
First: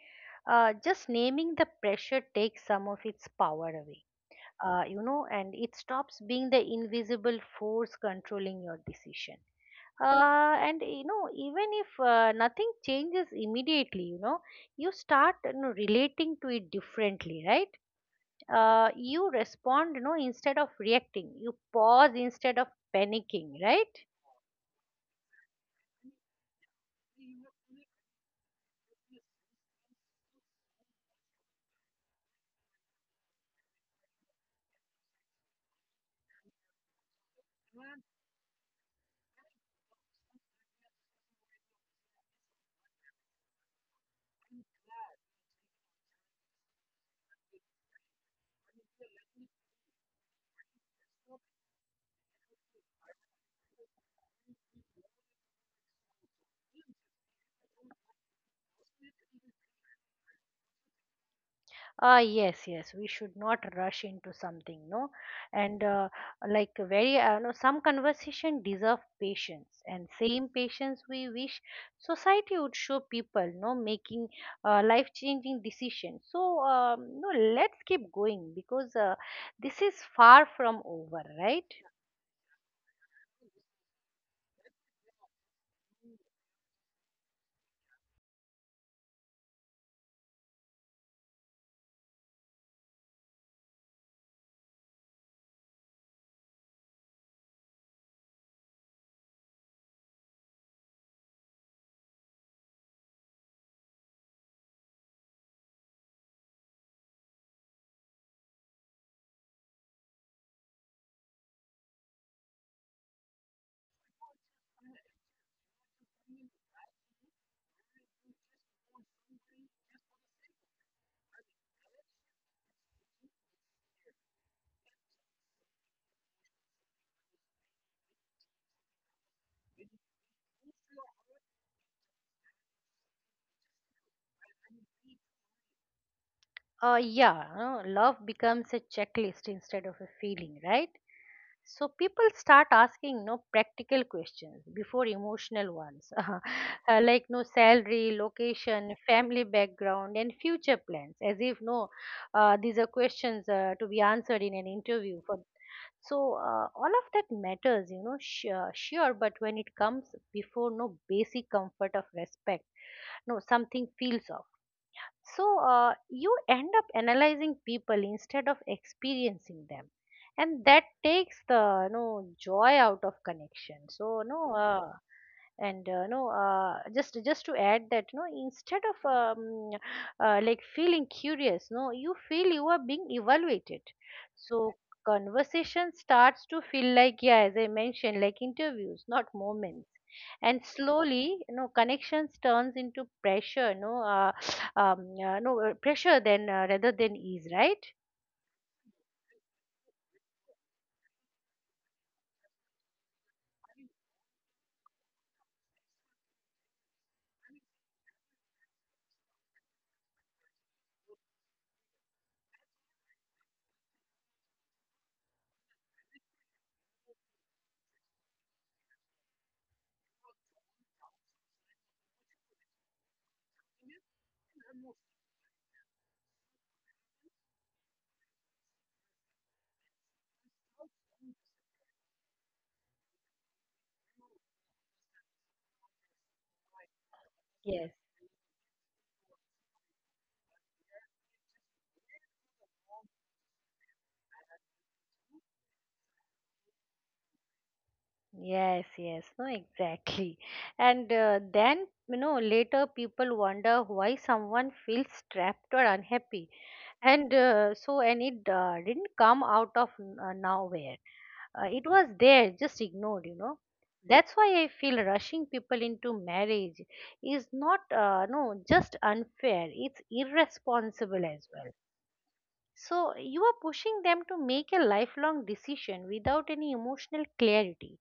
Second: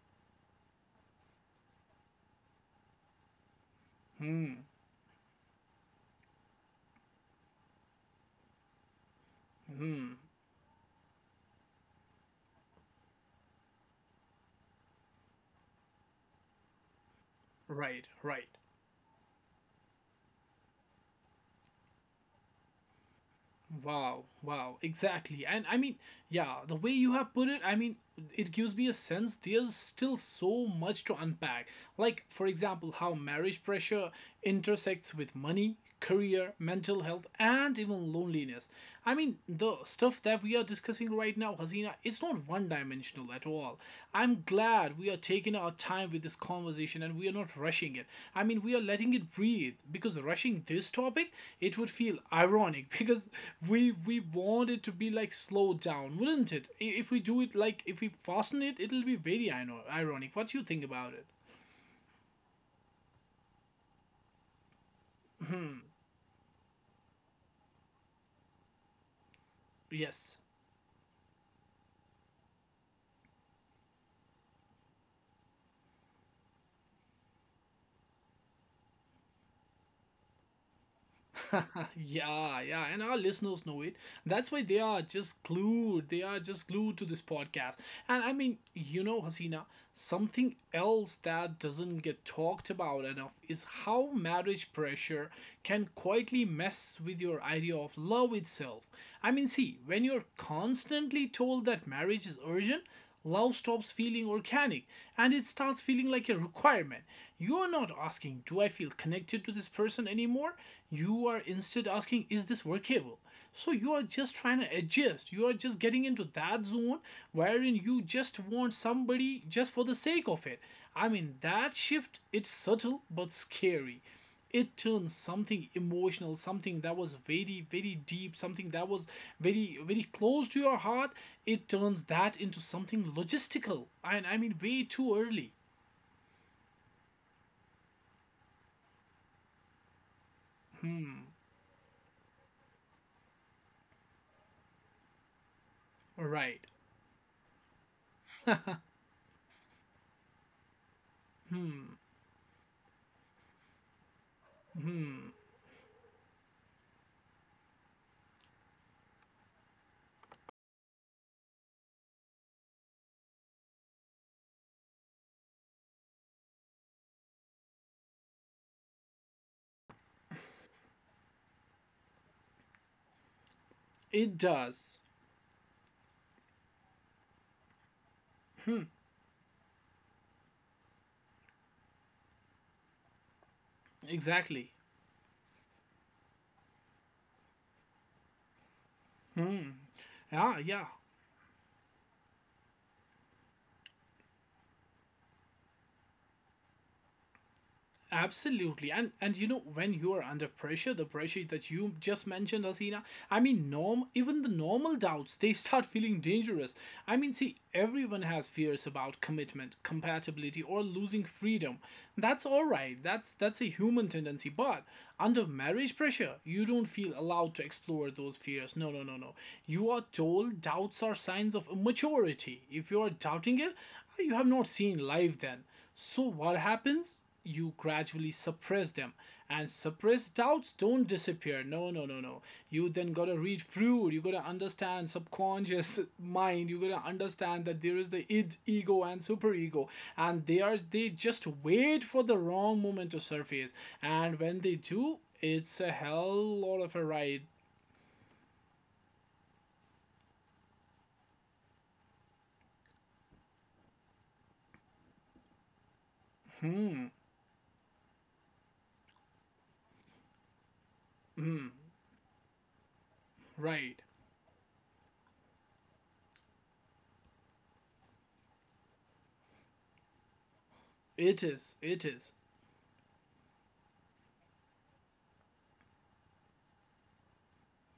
Speaker 2: Uh, just naming the pressure takes some of its power away,
Speaker 1: Hmm,
Speaker 2: uh, you know, and it stops being the invisible force controlling your decision.
Speaker 1: hmm,
Speaker 2: Uh, and you know, even if uh, nothing changes immediately, you know, you start, you know, relating to it differently, right?
Speaker 1: right, right.
Speaker 2: Uh, you respond, you know, instead of reacting, you pause instead of panicking, right?
Speaker 1: Wow, wow, exactly. And I mean, yeah, the way you have put it, I mean, it gives me a sense there's still so much to unpack. Like, for example, how marriage pressure intersects with money, career, mental health, and even loneliness. I mean, the stuff that we are discussing right now, Hasina, it's not one dimensional at all. I'm glad we are taking our time with this conversation and we are not rushing it. I mean, we are letting it breathe because rushing this topic, it would feel ironic because we we want it to be like slowed down, wouldn't it? If we do it like if we fasten it, it'll be very ino- ironic. What do you think about it?
Speaker 2: Ah, yes, yes. We should not rush into something, no. And
Speaker 1: Hmm.
Speaker 2: uh, like very, uh, no, some conversation deserve patience, and
Speaker 1: Yes.
Speaker 2: same patience we wish society would show people, no, making uh, life-changing decisions. So, um, no, let's keep going, because uh, this is far from over, right?
Speaker 1: Yeah, yeah, and our listeners know it. That's why they are just glued. They are just glued to this podcast. And I mean, you know, Hasina, something else that doesn't get talked about enough is how marriage pressure can quietly mess with your idea of love itself. I mean, see, when you're constantly told that marriage is urgent, love stops feeling organic and it starts feeling like a requirement. You are not asking, do I feel connected to this person anymore? You are instead asking, is this workable? So you are just trying to adjust. You are just getting into that zone wherein you just want somebody just for the sake of it. I mean, that shift, it's subtle but scary. It turns something emotional, something that was very very deep, something that was very very close to your heart, it turns that into something logistical, and I mean way too early.
Speaker 2: Uh, yeah, no, love becomes a checklist instead of a feeling, right?
Speaker 1: Hmm,
Speaker 2: So people start asking, no, practical questions before emotional ones, uh,
Speaker 1: right.
Speaker 2: like no salary, location, family background, and future plans, as if no, uh, these are questions uh, to be answered in an interview.
Speaker 1: Hmm,
Speaker 2: For so, uh, all of that matters, you know, sure, sure, but when it comes before no basic comfort of respect, no something feels off. So uh, you end up analyzing people instead of experiencing them, and that takes the no joy out of connection. So
Speaker 1: it
Speaker 2: no, uh,
Speaker 1: does.
Speaker 2: and uh, no, uh, just just to add that no, instead
Speaker 1: Hmm,
Speaker 2: of um, uh, like feeling curious, no, you feel you are being evaluated. So
Speaker 1: exactly.
Speaker 2: conversation starts to feel like, yeah, as I mentioned, like interviews, not
Speaker 1: Hmm,
Speaker 2: moments.
Speaker 1: yeah,
Speaker 2: And
Speaker 1: yeah.
Speaker 2: slowly, you know, connections turns into pressure, no, uh, um, uh, no uh, pressure than uh, rather than ease, right?
Speaker 1: Absolutely. And and you know, when you are under pressure, the pressure that you just mentioned, Asina, I mean norm even the normal doubts, they start feeling dangerous. I mean, see, everyone has fears about commitment, compatibility, or losing freedom. That's alright. That's that's a human tendency. But under marriage pressure, you don't feel allowed to explore those fears. No, no, no, no. You are told doubts are signs of immaturity. If you are doubting it, you have not seen life then. So what happens? You gradually suppress them, and suppressed doubts don't disappear. No, no, no, no. You then gotta read through, you gotta understand subconscious mind, you gotta understand that
Speaker 2: Yes.
Speaker 1: there is the id, ego, and superego, and they are they just wait for the wrong moment to surface. And when they do, it's a hell lot of a ride.
Speaker 2: Yes, yes, no, exactly. And uh, then, you know, later people wonder why someone feels trapped or unhappy.
Speaker 1: Hmm,
Speaker 2: And uh, so and it uh, didn't come out of n- uh, nowhere. Uh, it was there, just ignored, you know.
Speaker 1: right.
Speaker 2: That's why I feel rushing people into marriage is not uh, no just unfair, it's irresponsible as
Speaker 1: It
Speaker 2: well.
Speaker 1: is, it is.
Speaker 2: So you are pushing them to make a lifelong decision without any emotional clarity.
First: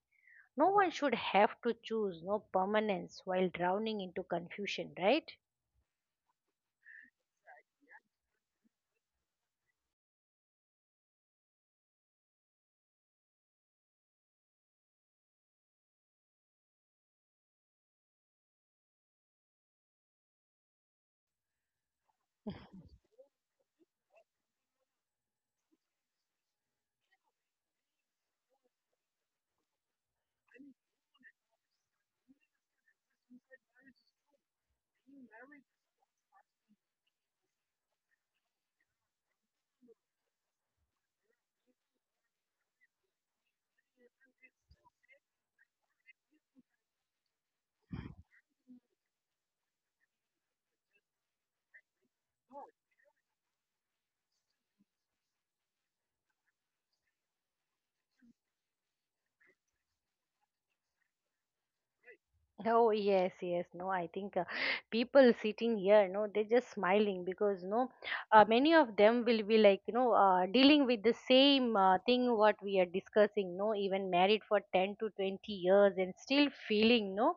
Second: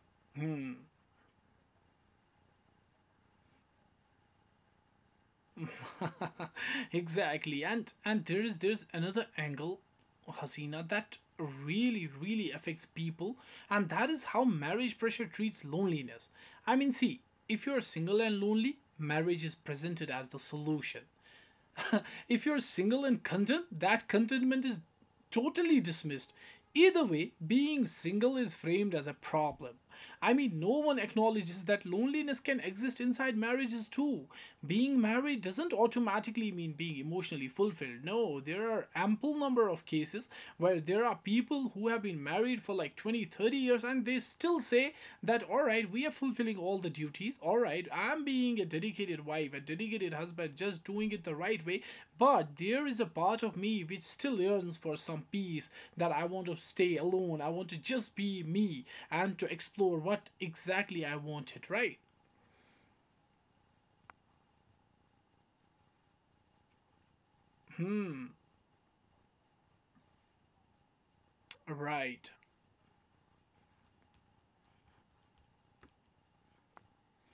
Speaker 2: No one should have to choose no permanence while drowning into confusion, right?
Speaker 1: Exactly. And and there is there's another angle, Hasina, that really really affects people, and that is how marriage pressure treats loneliness. I mean, see, if you're single and lonely, marriage is presented as the solution. If you're single and content, that contentment is totally dismissed. Either way, being single is framed as a problem. I mean, no one acknowledges that loneliness can exist inside marriages too. Being married doesn't automatically mean being emotionally fulfilled. No, there are ample number of cases where there are people who have have been married for like twenty, thirty years, and they still say that, all right, we are fulfilling all the duties. All right, I'm being a dedicated wife, a dedicated husband, just doing it the right way. But there is a part of me which still yearns for some peace, that I want to stay alone. I want to just be me and to explore what exactly I wanted, right?
Speaker 2: Oh yes, yes. No, I think uh, people sitting here, no, they're just smiling because no,
Speaker 1: Hmm,
Speaker 2: uh, many of them will be like, you know, uh, dealing with the same uh,
Speaker 1: right.
Speaker 2: thing what we are discussing. No, even married for ten to twenty years and still feeling no,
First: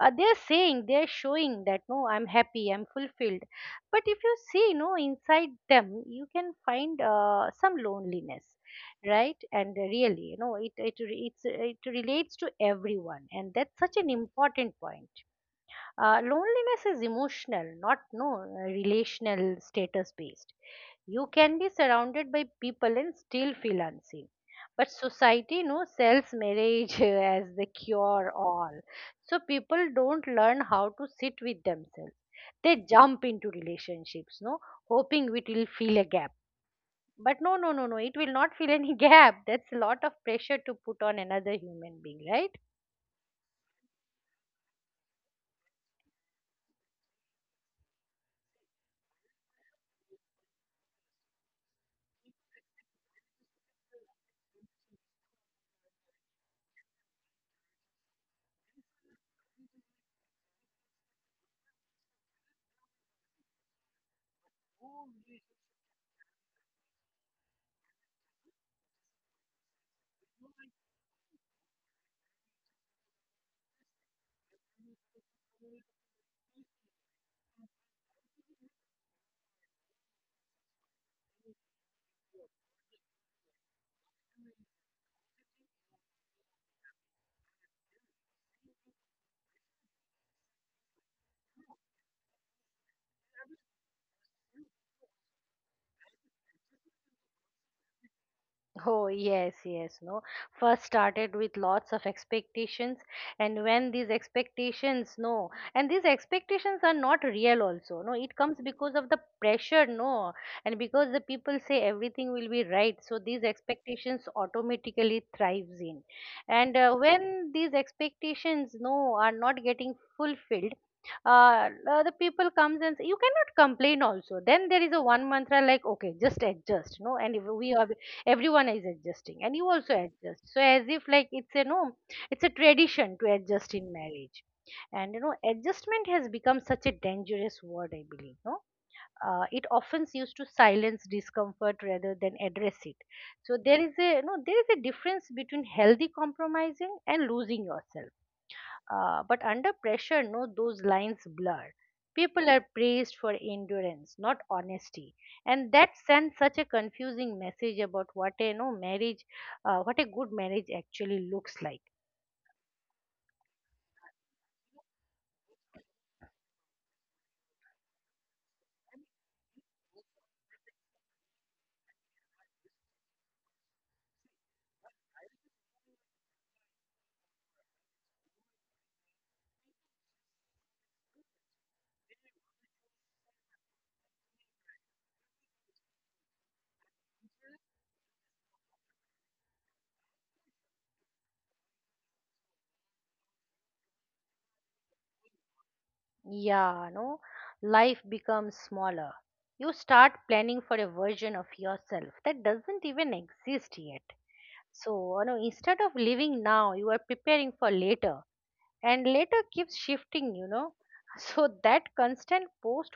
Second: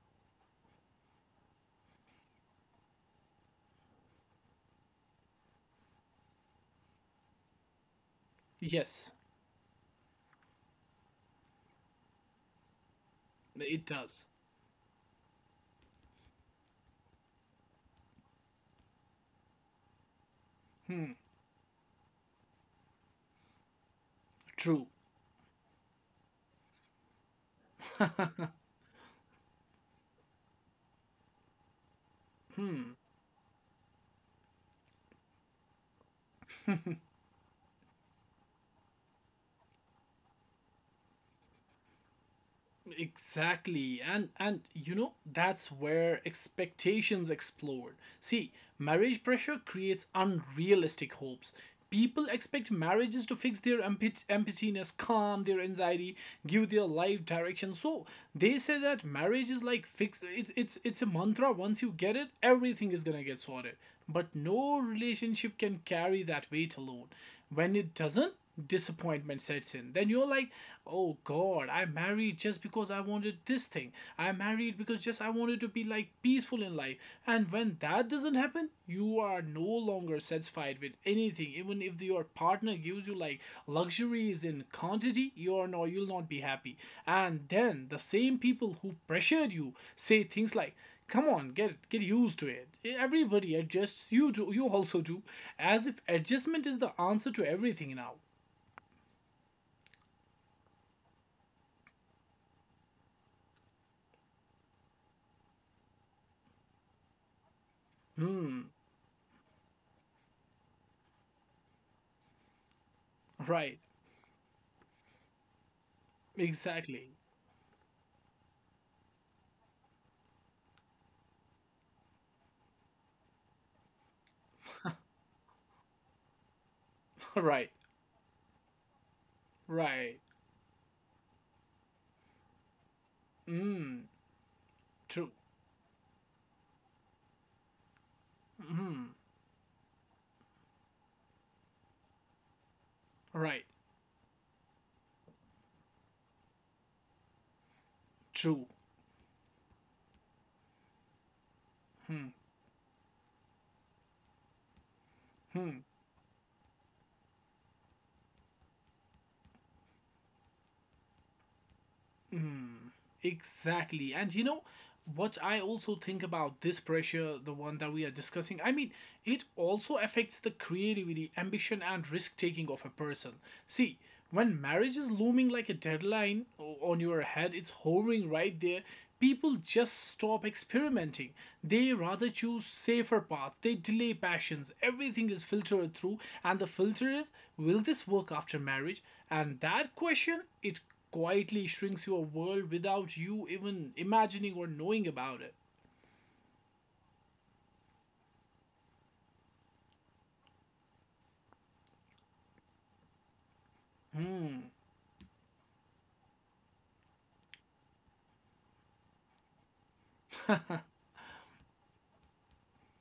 Speaker 2: uh, they're saying, they're showing that no, I'm happy, I'm fulfilled. But if you see, no, inside them, you can find uh, some loneliness,
Speaker 1: Yes,
Speaker 2: right? And really, you know, it it re- it's, it relates to everyone, and that's
Speaker 1: it
Speaker 2: such an
Speaker 1: does.
Speaker 2: important point. Uh, loneliness is emotional, not no uh, relational status based.
Speaker 1: Hmm,
Speaker 2: You can be surrounded by people and still feel unseen.
Speaker 1: true.
Speaker 2: But society, you know, sells marriage as the cure all. So people don't learn how to sit with themselves. They jump into relationships, no, hoping it will fill a gap. But no, no, no, no. It will not fill any gap. That's a lot of pressure to put on another human being, right?
Speaker 1: Exactly. And and you know, that's where expectations explode. See, marriage pressure creates unrealistic hopes. People expect marriages to fix their empty- emptiness, calm their anxiety, give their life direction. So they say that marriage is like fix, it's it's it's a mantra. Once you get it, everything is gonna get sorted. But no relationship can carry that weight alone. When it doesn't, disappointment sets in. Then you're like, oh God, I married just because I wanted this thing. I married because just I wanted to be like peaceful in life. And when that doesn't happen, you are no longer satisfied with anything. Even if your partner gives you like luxuries in quantity, you're no, you'll not be happy. And then the same people who pressured you say things like, come on, get get used to it, everybody adjusts, you do, you also do, as if adjustment is the answer to everything now.
Speaker 2: Oh, yes, yes, no. First started with lots of expectations, and when these expectations, no, and these expectations are not real, also, no, it comes
Speaker 1: Hmm.
Speaker 2: because of the pressure, no, and because the people say everything will be right, so these
Speaker 1: Right.
Speaker 2: expectations automatically thrives in. And uh,
Speaker 1: Exactly.
Speaker 2: when these expectations, no, are not getting fulfilled, uh, uh, the people comes and say, you cannot complain also. Then there is a one mantra like okay, just adjust, no, and if
Speaker 1: Right.
Speaker 2: we have everyone is adjusting, and you also
Speaker 1: Right.
Speaker 2: adjust, so as if like it's a no, it's a tradition to adjust in
Speaker 1: Hmm.
Speaker 2: marriage. And you
Speaker 1: True.
Speaker 2: know, adjustment has become such a dangerous word, I believe, no.
Speaker 1: Hmm.
Speaker 2: Uh, it often used to silence discomfort rather than address it. So
Speaker 1: Right.
Speaker 2: there is a no, there is a difference between healthy compromising and losing yourself.
Speaker 1: True.
Speaker 2: Uh, but under pressure, no, those lines blur.
Speaker 1: Hmm.
Speaker 2: People are praised for endurance, not honesty, and
Speaker 1: Hmm.
Speaker 2: that sends such a confusing message about what a no marriage, uh, what a good marriage actually looks like.
Speaker 1: Exactly. And you know what I also think about this pressure, the one that we are discussing? I mean, it also affects the creativity, ambition, and risk taking of a person. See, when marriage is looming like a deadline o- on your head, it's hovering right there. People just stop experimenting. They rather choose safer paths. They delay passions. Everything is filtered through, and the filter is, will this work after marriage? And that question, it quietly shrinks your world without you even imagining or knowing about it.
Speaker 2: Yeah, no, life becomes smaller. You start planning for a version of yourself that doesn't even exist yet.
Speaker 1: Hmm,
Speaker 2: So, you know, instead of living now, you are preparing for later. And later keeps shifting, you know. So that constant post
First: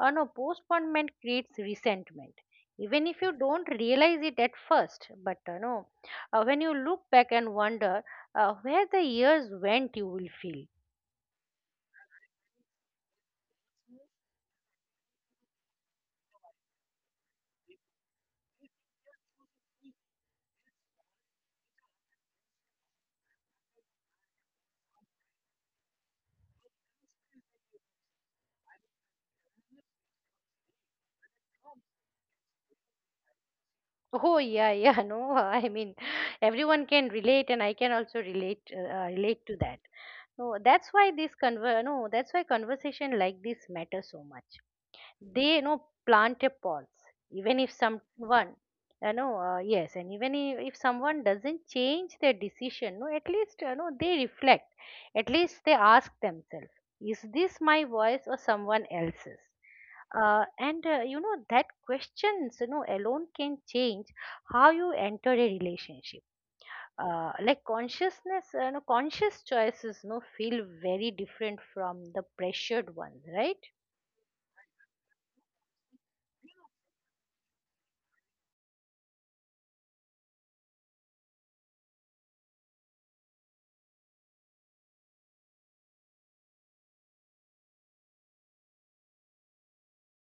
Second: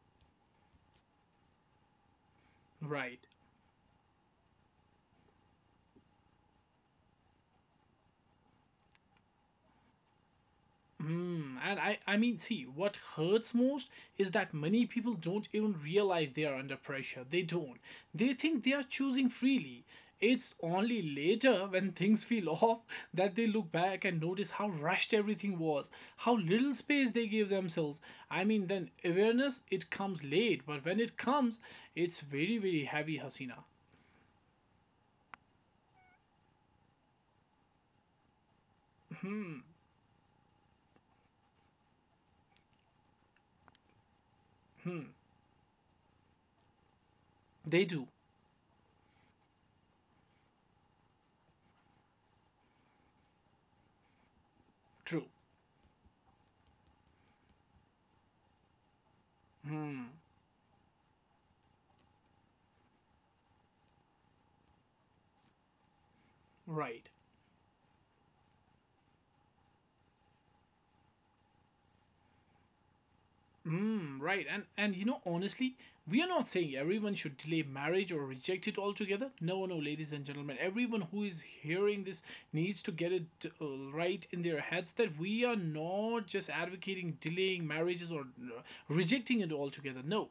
Speaker 2: uh, no postponement creates resentment, even if
Speaker 1: right.
Speaker 2: you don't realize it at first. But uh, no, uh, when you look back and wonder uh, where the years went, you will feel.
Speaker 1: Hmm, and I, I mean, see, what hurts most is that many people don't even realize they are under pressure. They don't. They think they are choosing freely. It's only later, when things feel off, that they look back and notice how rushed everything was, how little space they gave themselves. I mean, then awareness, it comes late, but when it comes, it's very, very heavy, Hasina.
Speaker 2: Oh yeah, yeah. No, I mean, everyone can relate, and I can also relate uh, uh, relate to that. No, that's why this conver no, that's why conversation like this matters so much. They, you know, plant a pulse. Even if
Speaker 1: They do.
Speaker 2: someone you know uh, yes and even if, if someone doesn't change their decision, no, at least you know they reflect.
Speaker 1: True.
Speaker 2: At least they ask themselves, is this my voice or someone else's?
Speaker 1: Hmm.
Speaker 2: Uh, and uh, you know that questions you know alone can change how you enter a relationship.
Speaker 1: Right.
Speaker 2: Uh, like consciousness, you know conscious choices, you know feel very different from the pressured ones, right?
Speaker 1: Hmm. Right. And and you know, honestly, we are not saying everyone should delay marriage or reject it altogether. No, no, ladies and gentlemen, everyone who is hearing this needs to get it uh, right in their heads that we are not just advocating delaying marriages or uh, rejecting it altogether. No,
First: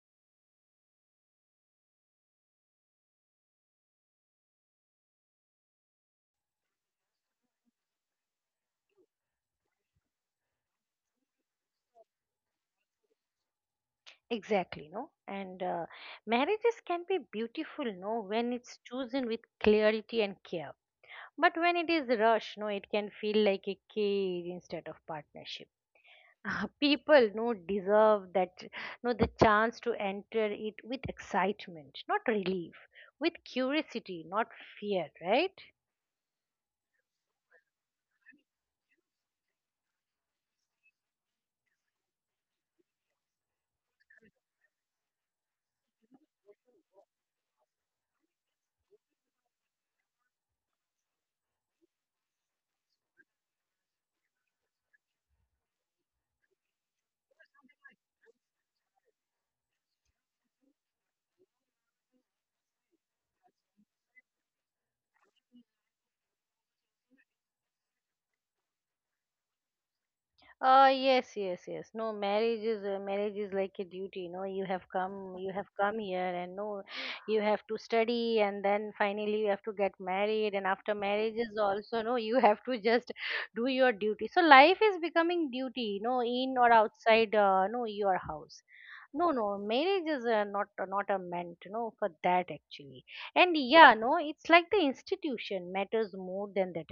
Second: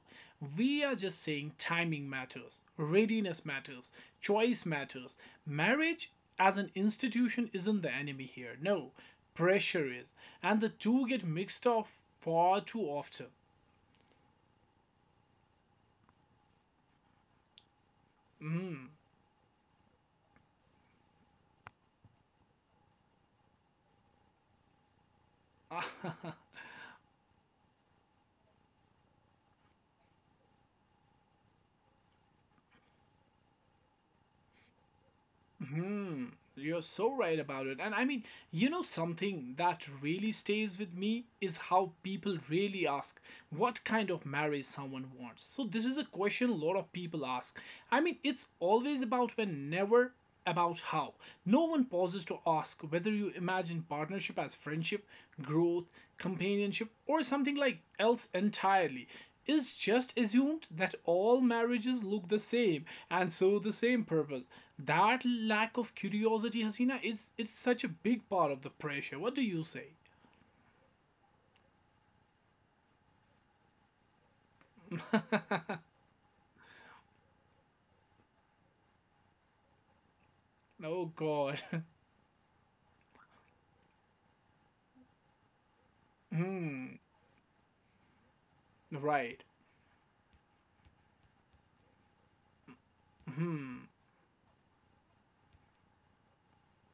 Speaker 1: we are just saying timing matters, readiness matters, choice matters. Marriage as an institution isn't the enemy here. No, pressure is, and the two get mixed up far too often.
Speaker 2: Exactly, no? And uh, marriages can be beautiful, no, when it's chosen with clarity and care. But when it is rushed, no, it can feel like a cage instead of partnership. People, no, deserve that, no, the chance to enter it with excitement, not relief, with curiosity, not fear, right?
Speaker 1: Hmm, you're so right about it. And I mean, you know, something that really stays with me is how people really ask what kind of marriage someone wants. So, this is a question a lot of people ask. I mean, it's always about when, never about how. No one pauses to ask whether you imagine partnership as friendship, growth, companionship, or something like else entirely. Is just assumed that all marriages look the same and serve the same purpose. That lack of curiosity, Hasina, is, it's such a big part of the pressure. What do you say?
Speaker 2: Uh, yes, yes, yes. No, marriage is uh, marriage is like a duty. No, you have come, you have come here, and, no, you have to study, and then finally you have to get married, and after
Speaker 1: Oh
Speaker 2: marriage is
Speaker 1: God.
Speaker 2: also, no, you have to just do your duty. So life is becoming duty, no, in or
Speaker 1: Hmm,
Speaker 2: outside, uh, no, your house. No,
Speaker 1: right.
Speaker 2: no, marriage is, uh, not not a meant, no, for that actually. And
Speaker 1: Hmm.
Speaker 2: yeah, no, it's like the institution matters more than that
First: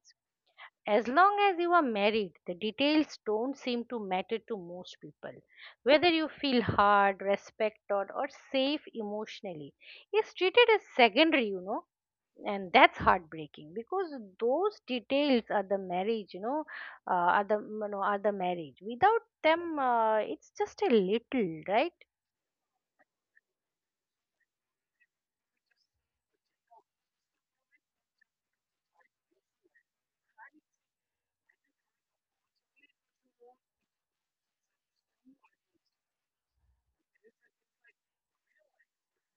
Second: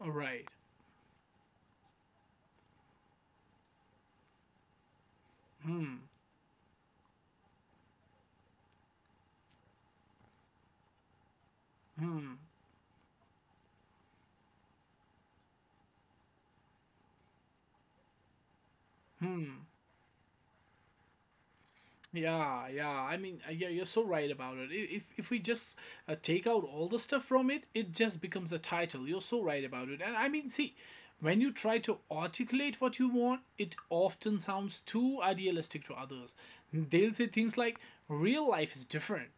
Speaker 1: All right.
Speaker 2: As long as you are married, the details don't seem to matter to most people.
Speaker 1: Hmm.
Speaker 2: Whether you feel hard, respected, or safe emotionally is treated as secondary, you know,
Speaker 1: Hmm.
Speaker 2: and that's heartbreaking because those details are the marriage, you know, uh, are the you know, are the marriage. Without
Speaker 1: Hmm.
Speaker 2: them, uh, it's just a little, right?
Speaker 1: Yeah, yeah. I mean, uh, yeah, you're so right about it. I- If if we just uh, take out all the stuff from it, it just becomes a title. You're so right about it. And I mean, see, when you try to articulate what you want, it often sounds too idealistic to others. They'll say things like, "Real life is different,"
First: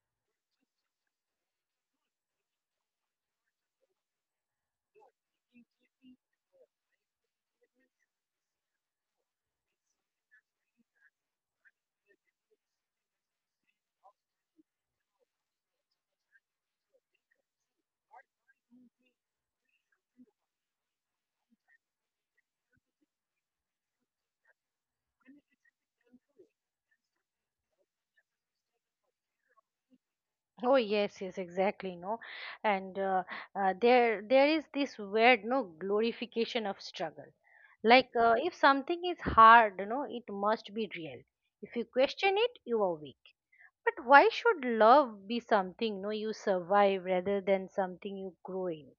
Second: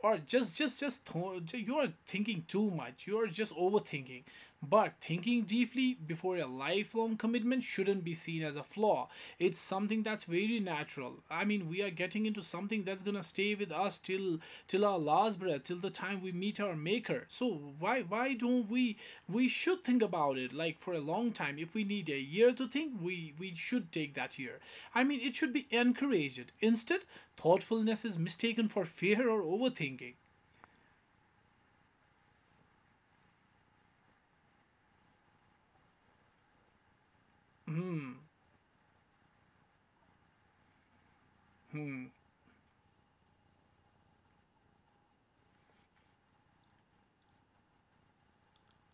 Speaker 1: or just just just th- you're thinking too much, you're just overthinking. But thinking deeply before a lifelong commitment shouldn't be seen as a flaw. It's something that's very natural. I mean, we are getting into something that's going to stay with us till till our laws, till the time we meet our maker. So why why don't we we should think about it like for a long time. If we need a year to think, we we should take that year. I mean it should be encouraged. Instead, thoughtfulness is mistaken for fear or overthinking.
Speaker 2: Oh yes, yes, exactly. No, and uh, uh, there there is this weird, no, glorification of struggle. Like
Speaker 1: Hmm,
Speaker 2: uh, if something is hard, you know, it must be real. If you
Speaker 1: hmm,
Speaker 2: question it, you are weak. But why should love be something, no, you survive rather than something you grow in?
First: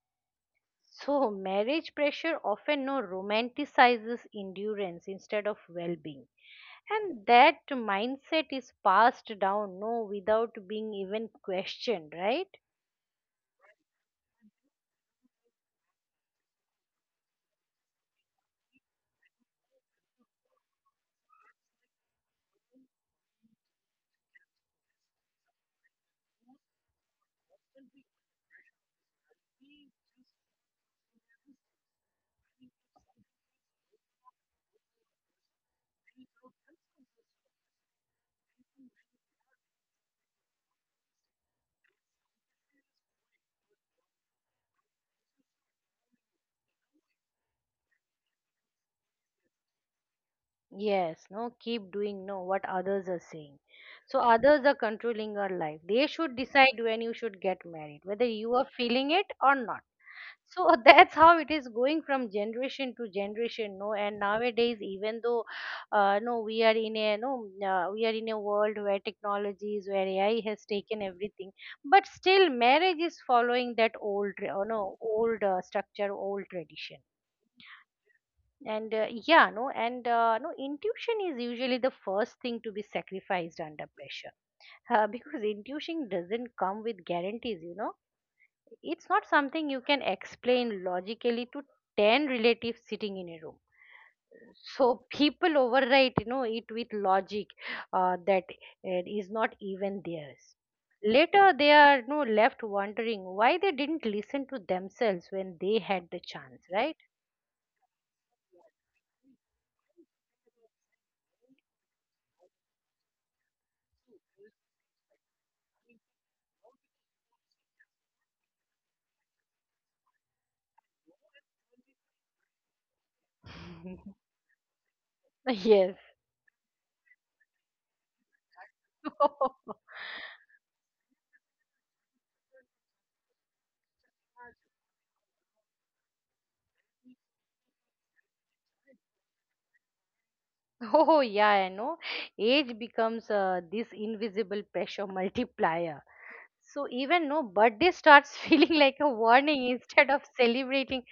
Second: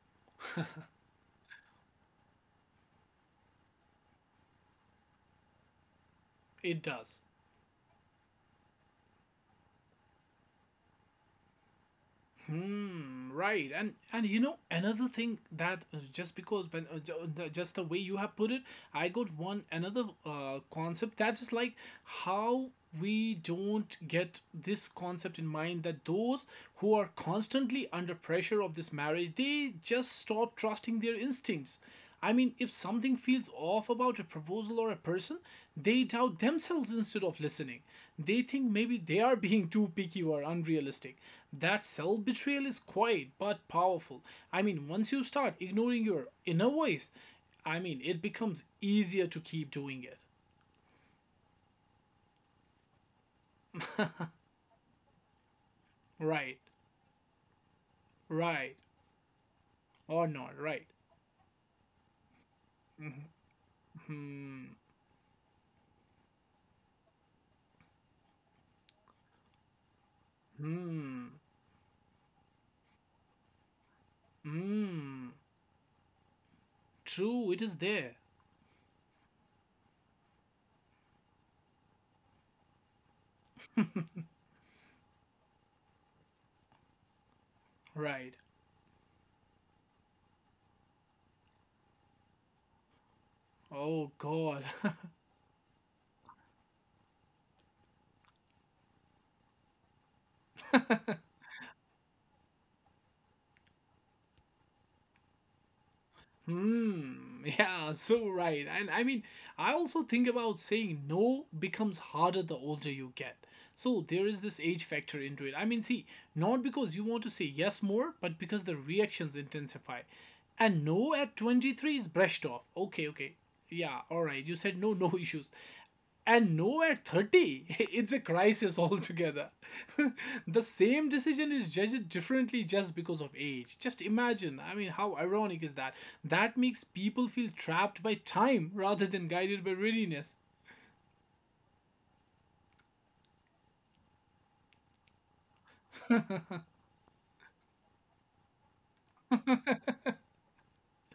Speaker 2: So marriage pressure often, no, romanticizes endurance instead of well-being.
Speaker 1: it does.
Speaker 2: And that mindset is passed down, no, without being even questioned, right?
Speaker 1: Hmm, right. And and you know another thing that uh, just because when uh, ju- the- just the way you have put it, I got one another uh, concept that is like how we don't get this concept in mind that those who are constantly under pressure of this marriage, they just stop trusting their instincts. I mean, if something feels off about a proposal or a person, they doubt themselves instead of listening. They think maybe they are being too picky or unrealistic. That self betrayal is quiet but powerful. I mean, once you start ignoring your inner voice, I mean, it becomes easier to keep doing it.
Speaker 2: Yes, no, keep doing, no, what others are saying. So others are controlling your life. They should
Speaker 1: Right,
Speaker 2: decide when you should get married, whether you are
Speaker 1: right,
Speaker 2: feeling it or not.
Speaker 1: or not,
Speaker 2: So
Speaker 1: right.
Speaker 2: that's how it is going from generation to
Speaker 1: Mm-hmm.
Speaker 2: generation, no. And
Speaker 1: Hmm,
Speaker 2: nowadays, even though, uh, no, we are in a no uh, we are in a world where technologies, where AI has taken
Speaker 1: hmm,
Speaker 2: everything. But still, marriage is following that, old tra- uh, no,
Speaker 1: hmm.
Speaker 2: old, uh, structure, old tradition.
Speaker 1: True, it is there.
Speaker 2: And uh, yeah, no, and uh, no, intuition is usually the first thing to be sacrificed under pressure. Uh, because intuition doesn't come with guarantees you know
Speaker 1: Right.
Speaker 2: It's not something you can explain logically to ten relatives sitting in a room.
Speaker 1: Oh, God.
Speaker 2: So people overwrite, you know, it with logic, uh, that it is not even theirs. Later, they are, you know, left wondering why they didn't listen to themselves when they had the chance, right?
Speaker 1: Hmm. Yeah, so right. And I mean, I also think about saying no becomes harder the older you get. So there is this age factor into it. I mean, see, not because you want to say yes more, but because the reactions intensify. And no at twenty-three is brushed off. Okay, okay. Yeah, all right. You said no, no issues.
Speaker 2: Yes.
Speaker 1: And no, at thirty, it's a crisis altogether. The same decision is judged differently just because of age. Just imagine, I mean, how ironic is that? That makes people feel trapped by time rather than guided by readiness.
Speaker 2: Oh yeah, I know. Age becomes, uh, this invisible pressure multiplier. So even, no, birthday starts feeling like a warning instead of celebrating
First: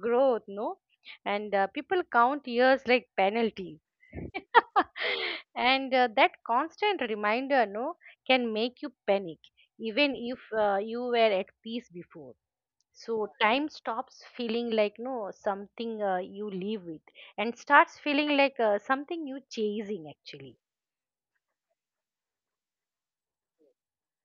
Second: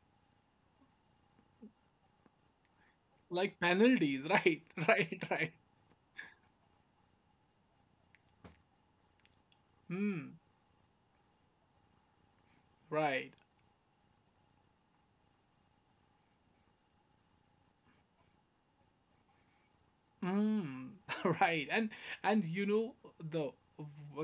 Speaker 2: growth, no? And uh, people count years like
Speaker 1: Like
Speaker 2: penalties.
Speaker 1: penalties, right? Right, right.
Speaker 2: And uh, that constant reminder, no, can make you panic, even
Speaker 1: Hmm,
Speaker 2: if uh, you were at peace before. So
Speaker 1: right.
Speaker 2: time stops feeling like, no, something uh, you live with, and starts feeling like, uh, something you chasing actually.
Speaker 1: Mm, right, and and you know the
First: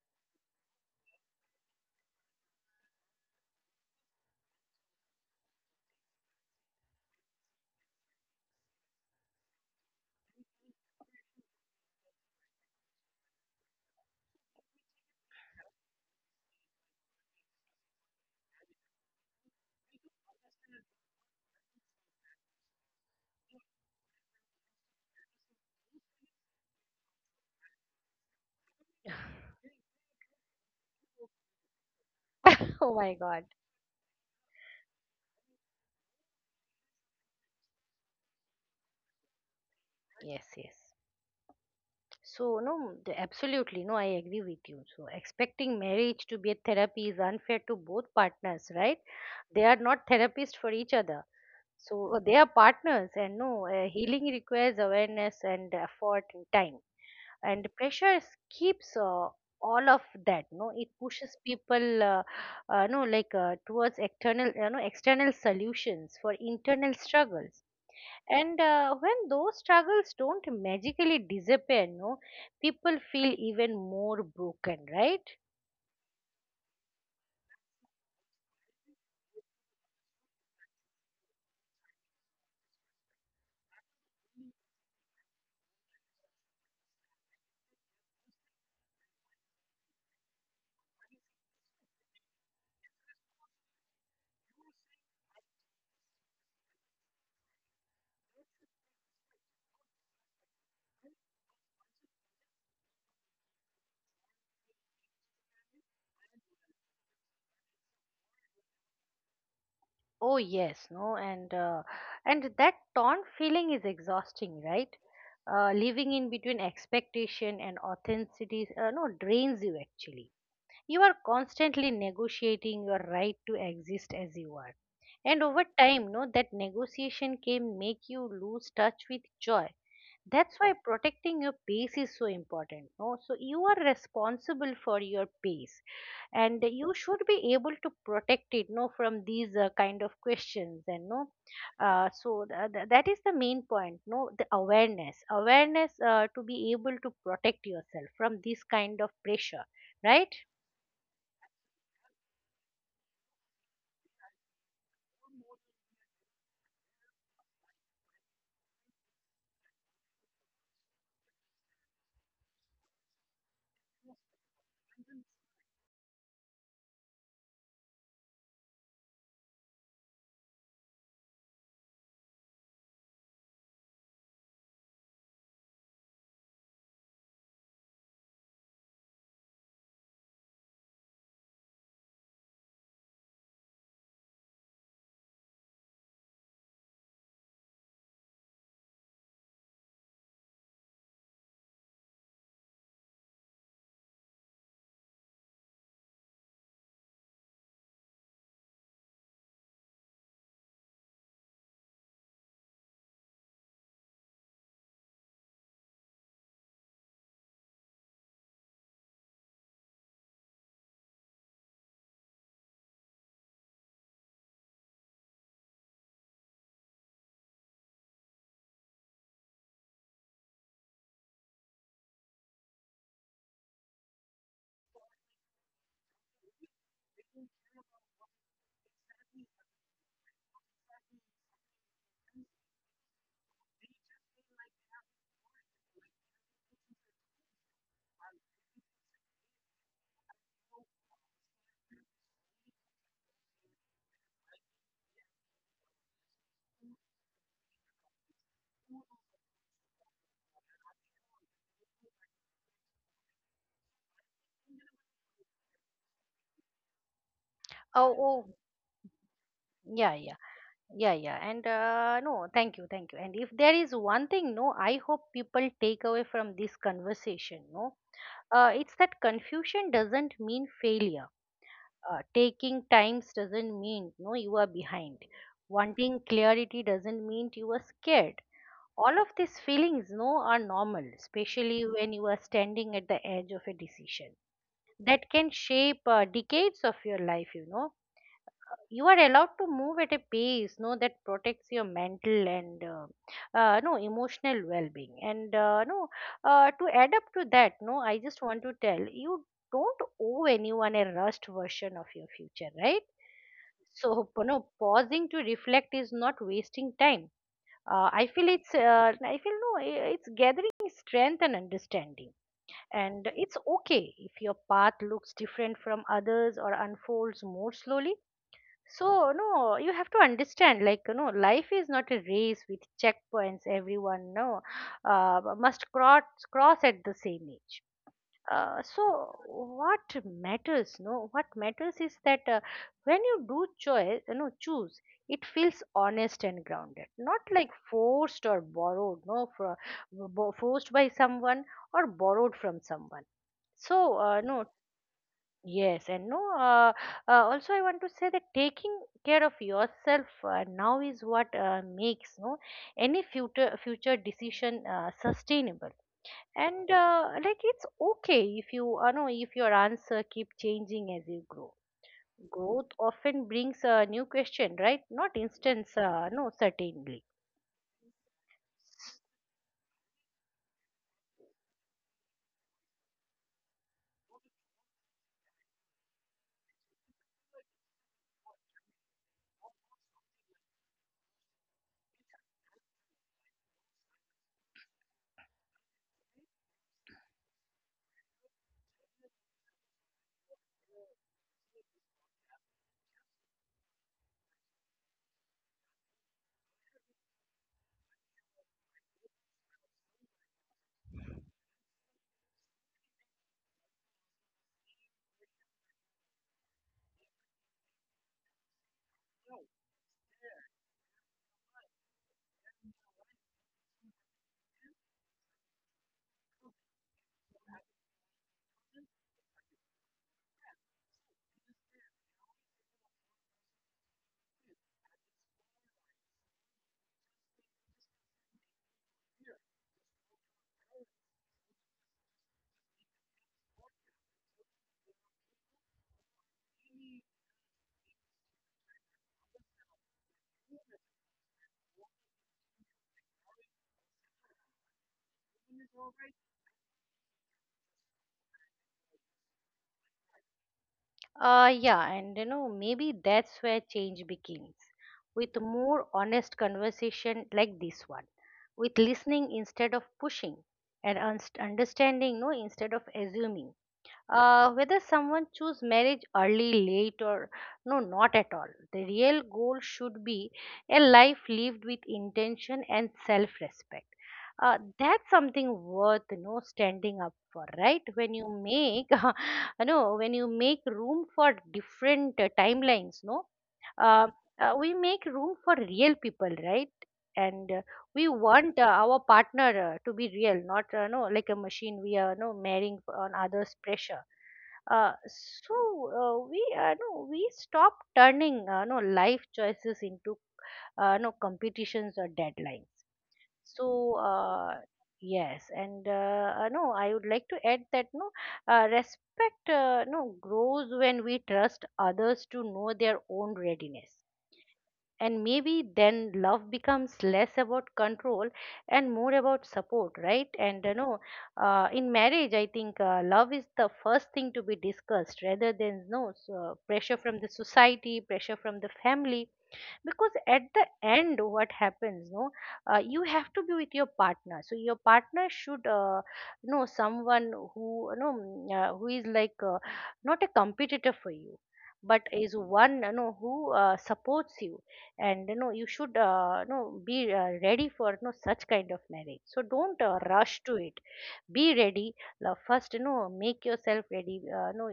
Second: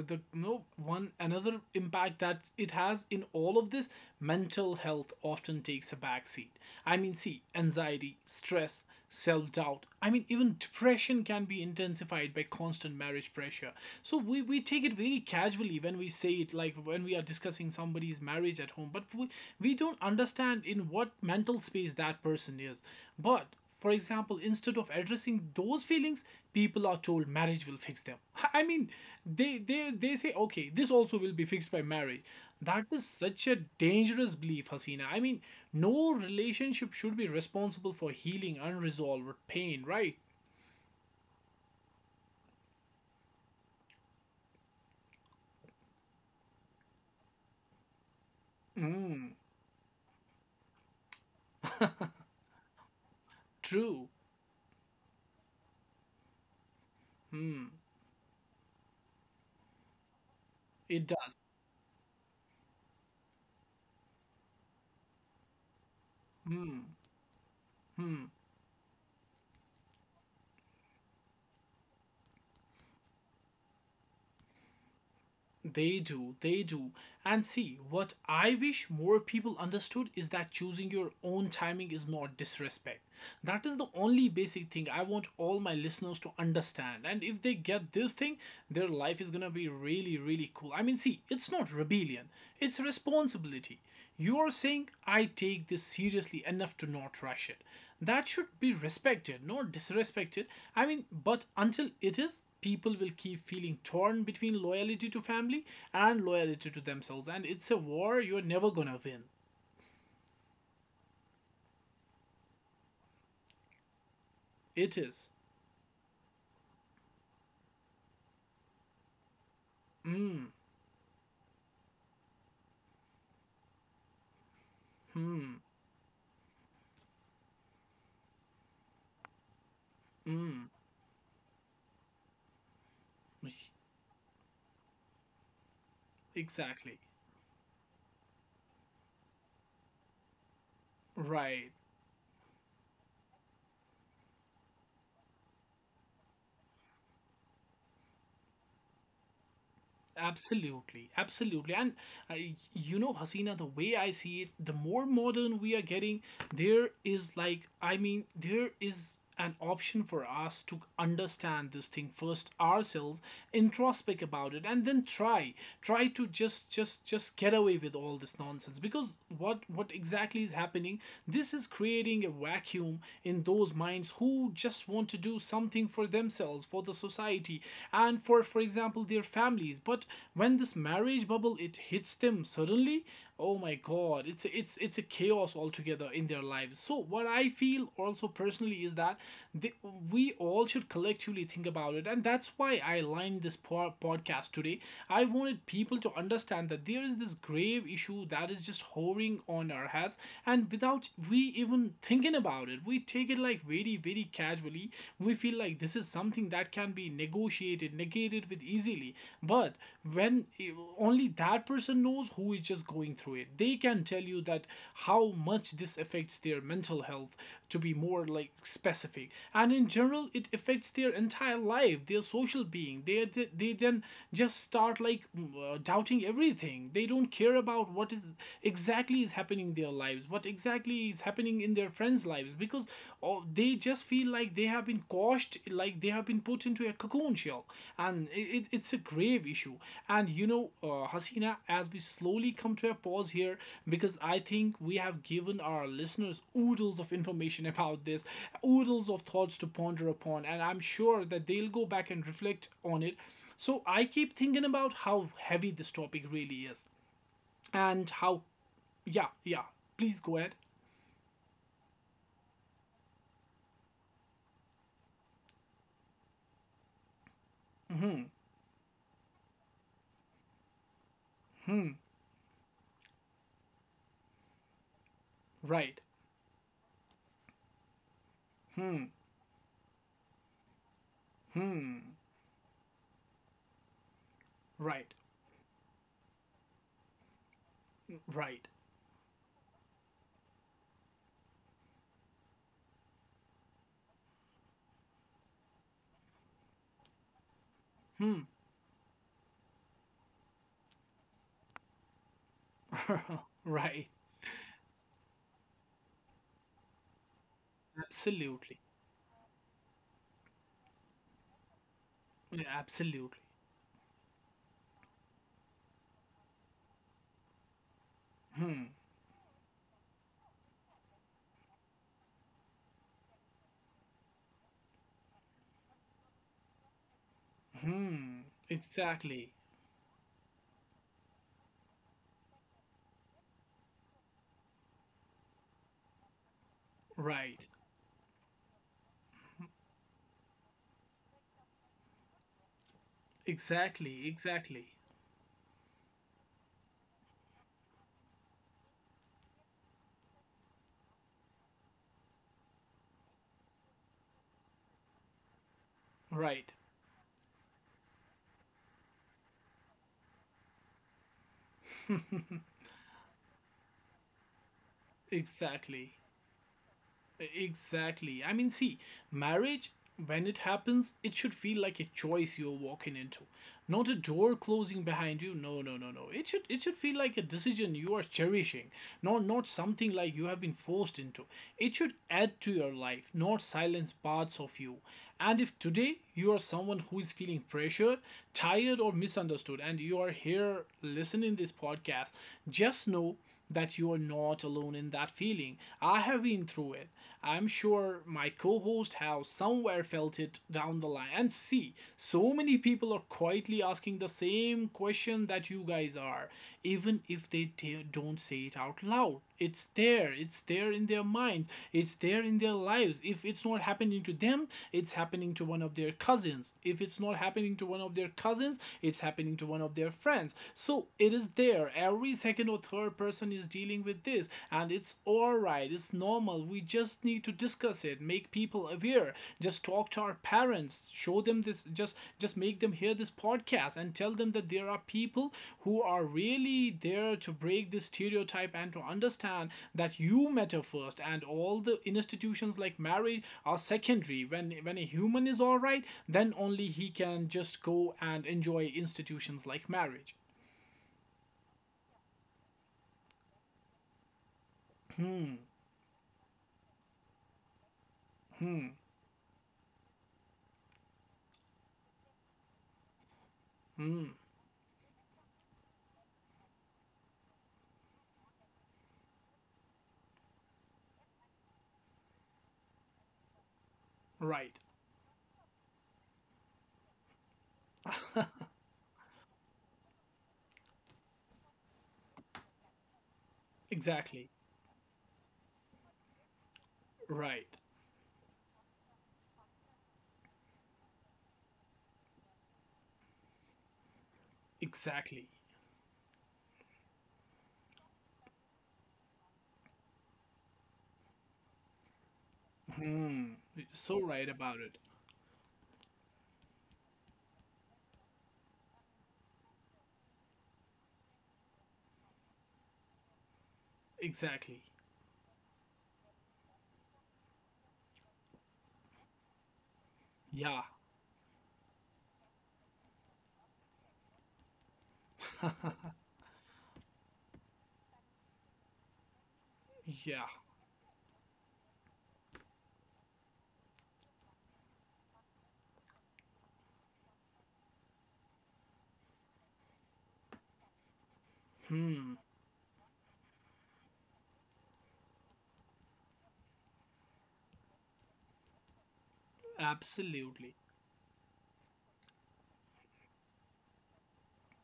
Speaker 1: the no one another impact that it has in all of this, mental health often takes a back seat. I mean, see, anxiety, stress, self doubt. I mean, even depression can be intensified by constant marriage pressure. So we we take it very casually when we say it, like when we are discussing somebody's marriage at home, but we we don't understand in what mental space that person is. But for example, instead of addressing those feelings, people are told marriage will fix them. I mean, they they they say, okay, this also will be fixed by marriage. That
Speaker 2: Oh
Speaker 1: is
Speaker 2: my god.
Speaker 1: such a dangerous belief, Hasina. I mean, no relationship should be responsible for healing unresolved pain, right?
Speaker 2: Yes, yes. So, no, the- absolutely. No, I agree with you. So expecting marriage to be a therapy is unfair to both partners, right?
Speaker 1: Mm.
Speaker 2: They are not therapists for each other. So they are partners, and, no, uh,
Speaker 1: True.
Speaker 2: healing requires awareness and effort and time.
Speaker 1: Hmm.
Speaker 2: And pressure s- keeps, uh, all of that, no, it
Speaker 1: It does.
Speaker 2: pushes people, uh, uh, no, like, uh, towards external, you know external solutions for
Speaker 1: Hmm.
Speaker 2: internal struggles.
Speaker 1: Hmm.
Speaker 2: And, uh, when those struggles don't magically disappear, no, people feel even more broken, right?
Speaker 1: They do, they do. And see, what I wish more people understood is that choosing your own timing is not disrespect. That is the only basic thing I want all my listeners to understand. And if they get this thing, their life is gonna be really, really cool. I mean, see, it's not rebellion, it's responsibility. You're saying, I take this seriously enough to not rush it. That should be respected, not disrespected. I mean, but until it is, people will keep feeling torn between loyalty to family and loyalty to themselves. And it's a war you're never gonna win.
Speaker 2: Oh yes, no, and uh, and that torn feeling is exhausting,
Speaker 1: It
Speaker 2: right?
Speaker 1: is.
Speaker 2: Uh, living in between expectation and authenticity, uh, no, drains you actually.
Speaker 1: Mm,
Speaker 2: You are constantly negotiating your right to exist as you are. And
Speaker 1: hmm,
Speaker 2: over time, no, that negotiation can make you lose touch with joy. That's
Speaker 1: mm.
Speaker 2: why protecting your pace is so important. No? So you are responsible for your pace, and you
Speaker 1: Exactly.
Speaker 2: should be able to protect it, no, from these, uh, kind of questions and no.
Speaker 1: Right.
Speaker 2: Uh, so th- th- that is the main point. No, the awareness, awareness, uh, to be able to protect yourself from this kind of pressure, right?
Speaker 1: Absolutely, absolutely, and uh, you know, Hasina, the way I see it, the more modern we are getting, there is like, I mean, there is an option for us to understand this thing first ourselves, introspect about it, and then try, try to just, just, just get away with all this nonsense. Because what, what exactly is happening? This is creating a vacuum in those minds who just want to do something for themselves, for the society, and for for for example their families. But when this marriage bubble, it hits them suddenly, oh my god, it's a, it's it's a chaos altogether in their lives. So what I feel also personally is that they, we all should collectively think about it, and that's why I lined this po- podcast today. I wanted people to understand that there is this grave issue that is just hovering on our heads, and without we even thinking about it, we take it like very very casual. Gradually, we feel like this is something that can be negotiated, negated with easily. But when eh, only that person knows who is just going through it, they can tell you that how much this affects their mental health, to be more like specific. And in general, it affects their entire life, their social being. They they, they then just start like mm, uh, doubting everything. They don't care about what is exactly is happening in their lives, what exactly exactly is happening in their friends' lives, because oh, they just feel like they have been quashed, like they have been put into a cocoon shell, and it, it's a grave issue. And you know, uh, Hasina, as we slowly come to a pause here, because I think we have given our listeners oodles of information about this, oodles of thoughts to ponder upon, and I'm sure that they'll go back and reflect on it. So I keep thinking about how heavy this topic really is and
Speaker 2: Oh,
Speaker 1: how,
Speaker 2: oh.
Speaker 1: yeah, yeah,
Speaker 2: Yeah,
Speaker 1: please go
Speaker 2: yeah,
Speaker 1: ahead.
Speaker 2: yeah, yeah. And uh, no, thank you, thank you. And if there is one thing, no, I hope people take away from this conversation, no,
Speaker 1: Mm-hmm.
Speaker 2: uh, it's that confusion doesn't mean failure.
Speaker 1: Hmm.
Speaker 2: Uh, taking times doesn't mean, no, you are behind.
Speaker 1: Right.
Speaker 2: Wanting clarity doesn't mean you are scared.
Speaker 1: Hmm.
Speaker 2: All of these feelings, no, are normal, especially
Speaker 1: Hmm.
Speaker 2: when you are standing at the edge of a decision
Speaker 1: Right.
Speaker 2: that can shape, uh, decades of your life. You know,
Speaker 1: Right.
Speaker 2: you are allowed to move at a pace, no, that protects your mental and, uh, uh, no, emotional well-being. And, uh, no, uh, to add up to that, no, I just
Speaker 1: Hmm.
Speaker 2: want to tell you, don't owe anyone a rushed version of your future, right?
Speaker 1: Right.
Speaker 2: So, you know, pausing to reflect is not wasting time, uh, I feel it's,
Speaker 1: Absolutely.
Speaker 2: uh, I feel, no, i- it's gathering strength and understanding.
Speaker 1: Yeah,
Speaker 2: And
Speaker 1: absolutely.
Speaker 2: it's okay if your path looks different from others or unfolds more slowly.
Speaker 1: Hmm.
Speaker 2: So, no, you have to understand, like, you know, life is not a race with checkpoints everyone, no, uh, must cross, cross at the same age.
Speaker 1: Hmm.
Speaker 2: Uh, so
Speaker 1: Exactly.
Speaker 2: what matters, no, what matters is that, uh, when you do choice, you know, choose, it feels honest and grounded, not like
Speaker 1: Right.
Speaker 2: forced or borrowed, no, for, bo- forced by someone or borrowed from someone. So,
Speaker 1: Exactly.
Speaker 2: uh, no,
Speaker 1: Exactly.
Speaker 2: yes, and no, uh, uh, also I want to say that taking care of yourself, uh, now is what, uh, makes, no, any future future decision, uh, sustainable.
Speaker 1: Right.
Speaker 2: And, uh, like it's okay if you, uh, know if your answer keep changing as you grow. Growth often brings a new question, right? Not instant,
Speaker 1: Exactly.
Speaker 2: uh, no, certainly.
Speaker 1: E, Exactly. I mean, see, marriage, when it happens, it should feel like a choice you're walking into, not a door closing behind you. No, no, no, no. It should it should feel like a decision you are cherishing, not not something like you have been forced into. It should add to your life, not silence parts of you. And if today you are someone who is feeling pressured, tired, or misunderstood, and you are here listening this podcast, just know that you are not alone in that feeling. I have been through it. I'm sure my co-host has somewhere felt it down the line. And see, so many people are quietly asking the same question that you guys are, even if they t- don't say it out loud. It's there, it's there in their minds, it's there in their lives. If it's not happening to them, it's happening to one of their cousins. If it's not happening to one of their cousins, it's happening to one of their friends. So it is there, every second or third person is dealing with this, and it's all right, it's normal. We just need to discuss it, make people aware, just talk to our parents, show them this, just just make them hear this podcast and tell them that there are people who are really there to break this stereotype and to understand that you matter first, and all the institutions like marriage are secondary. When when a human is all right, then only he can just go and enjoy institutions like marriage.
Speaker 2: Uh, yeah, and you know, maybe that's where change begins, with
Speaker 1: Hmm.
Speaker 2: more honest conversation like this one, with
Speaker 1: Hmm.
Speaker 2: listening instead of pushing, and unst- understanding, no, instead of assuming,
Speaker 1: Hmm.
Speaker 2: uh, whether someone choose marriage early, late, or no, not at all. The real goal should be a life lived with intention and self respect. Uh,
Speaker 1: Right.
Speaker 2: that's something worth, you know standing up for, right? When you make you know when you make room for different, uh, timelines, no. uh,
Speaker 1: Exactly.
Speaker 2: uh, we make room for real people, right? And,
Speaker 1: Right.
Speaker 2: uh, we want, uh, our partner, uh, to be real, not, uh, no, like a machine we are, no, marrying on others pressure. uh,
Speaker 1: Exactly.
Speaker 2: so, uh, we, uh, no, we stop turning, uh, no, life choices into, uh, no, competitions or deadlines.
Speaker 1: Hmm.
Speaker 2: So,
Speaker 1: So right
Speaker 2: uh,
Speaker 1: about it.
Speaker 2: yes. And, uh, uh, no, I would like to add that, no, uh, respect, uh, no, grows when we trust others to know their own readiness.
Speaker 1: Exactly.
Speaker 2: And maybe then love becomes less about control and more about support, right? And you
Speaker 1: Yeah.
Speaker 2: know uh, in marriage, I think, uh, love is the first thing to be discussed rather than, no, so, pressure from the society, pressure from the family. Because
Speaker 1: Yeah.
Speaker 2: at the end, what happens, no, uh, you have to be with your partner. So your partner should, uh, know someone who, you know mm, uh, who is like, uh, not a competitor for you, but
Speaker 1: Hmm.
Speaker 2: is one, you know who, uh, supports you. And you know you should, uh, you know be, uh, ready for, you know such kind of marriage. So don't, uh, rush to
Speaker 1: Absolutely.
Speaker 2: it. Be ready. Now, first, you know make yourself ready. uh, you know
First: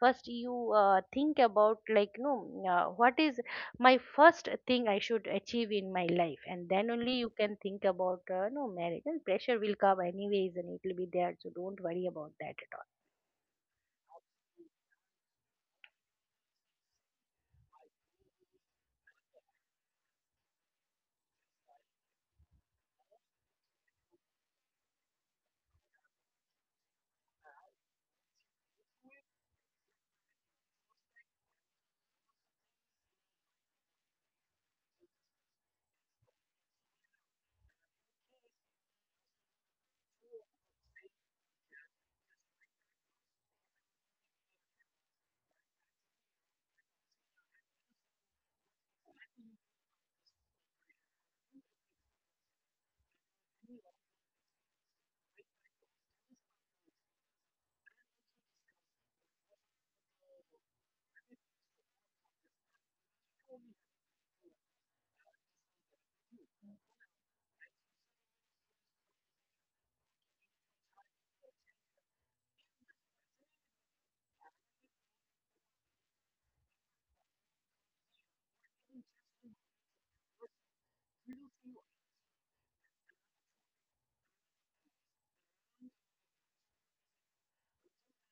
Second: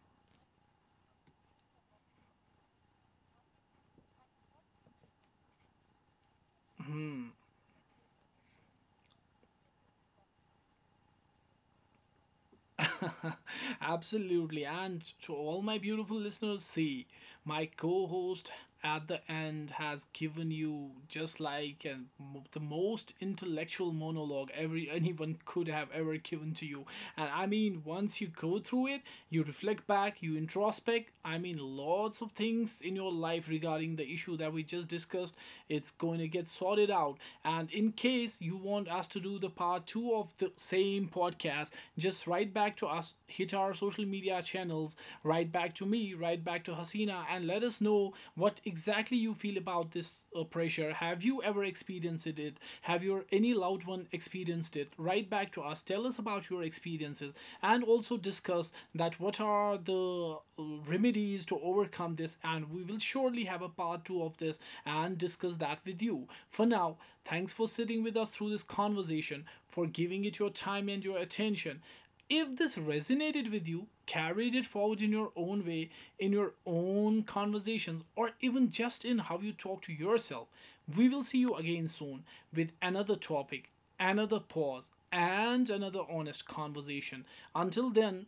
Speaker 2: First, you, uh, think about, like, no, uh, what is my first thing I should achieve in my life, and then only you
Speaker 1: Hmm.
Speaker 2: can think about, uh, no, marriage. And pressure will come anyways and it will be there, so don't worry about that at all.
Speaker 1: Absolutely. And to all my beautiful listeners, see, my co host at the end has given you just like an, the most intellectual monologue every anyone could have ever given to you. And I mean, once you go through it, you reflect back, you introspect. I mean, lots of things in your life regarding the issue that we just discussed, it's going to get sorted out. And in case you want us to do the part two of the same podcast, just write back to us, hit our social media channels, write back to me, write back to Hasina, and let us know what exactly you feel about this uh, pressure. Have you ever experienced it? Have your any loved one experienced it? Write back back to us, tell us about your experiences, and also discuss that what are the uh, remedies to overcome this. And we will surely have a part two of this and discuss that with you. For now, thanks for sitting with us through this conversation, for giving it your time and your attention. If this resonated with you, carried it forward in your own way, in your own conversations, or even just in how you talk to yourself, we will see you again soon with another topic, another pause, and another honest conversation. Until then,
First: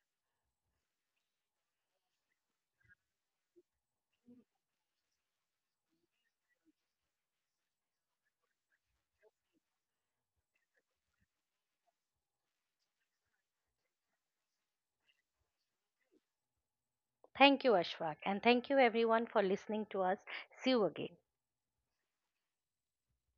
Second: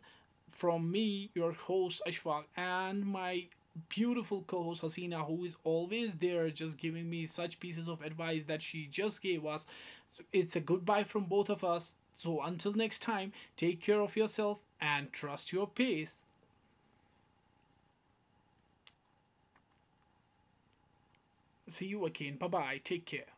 Speaker 1: from me, your host Ashfaq, and my beautiful co-host Hasina, who is always there, just giving me such pieces of advice that she just gave us. So it's a goodbye from both of us. So until next time, take care of yourself and trust your pace.
Speaker 2: Thank you, Ashfaq, and thank you everyone for listening to us. See you again.
Speaker 1: See you again. Bye bye. Take care.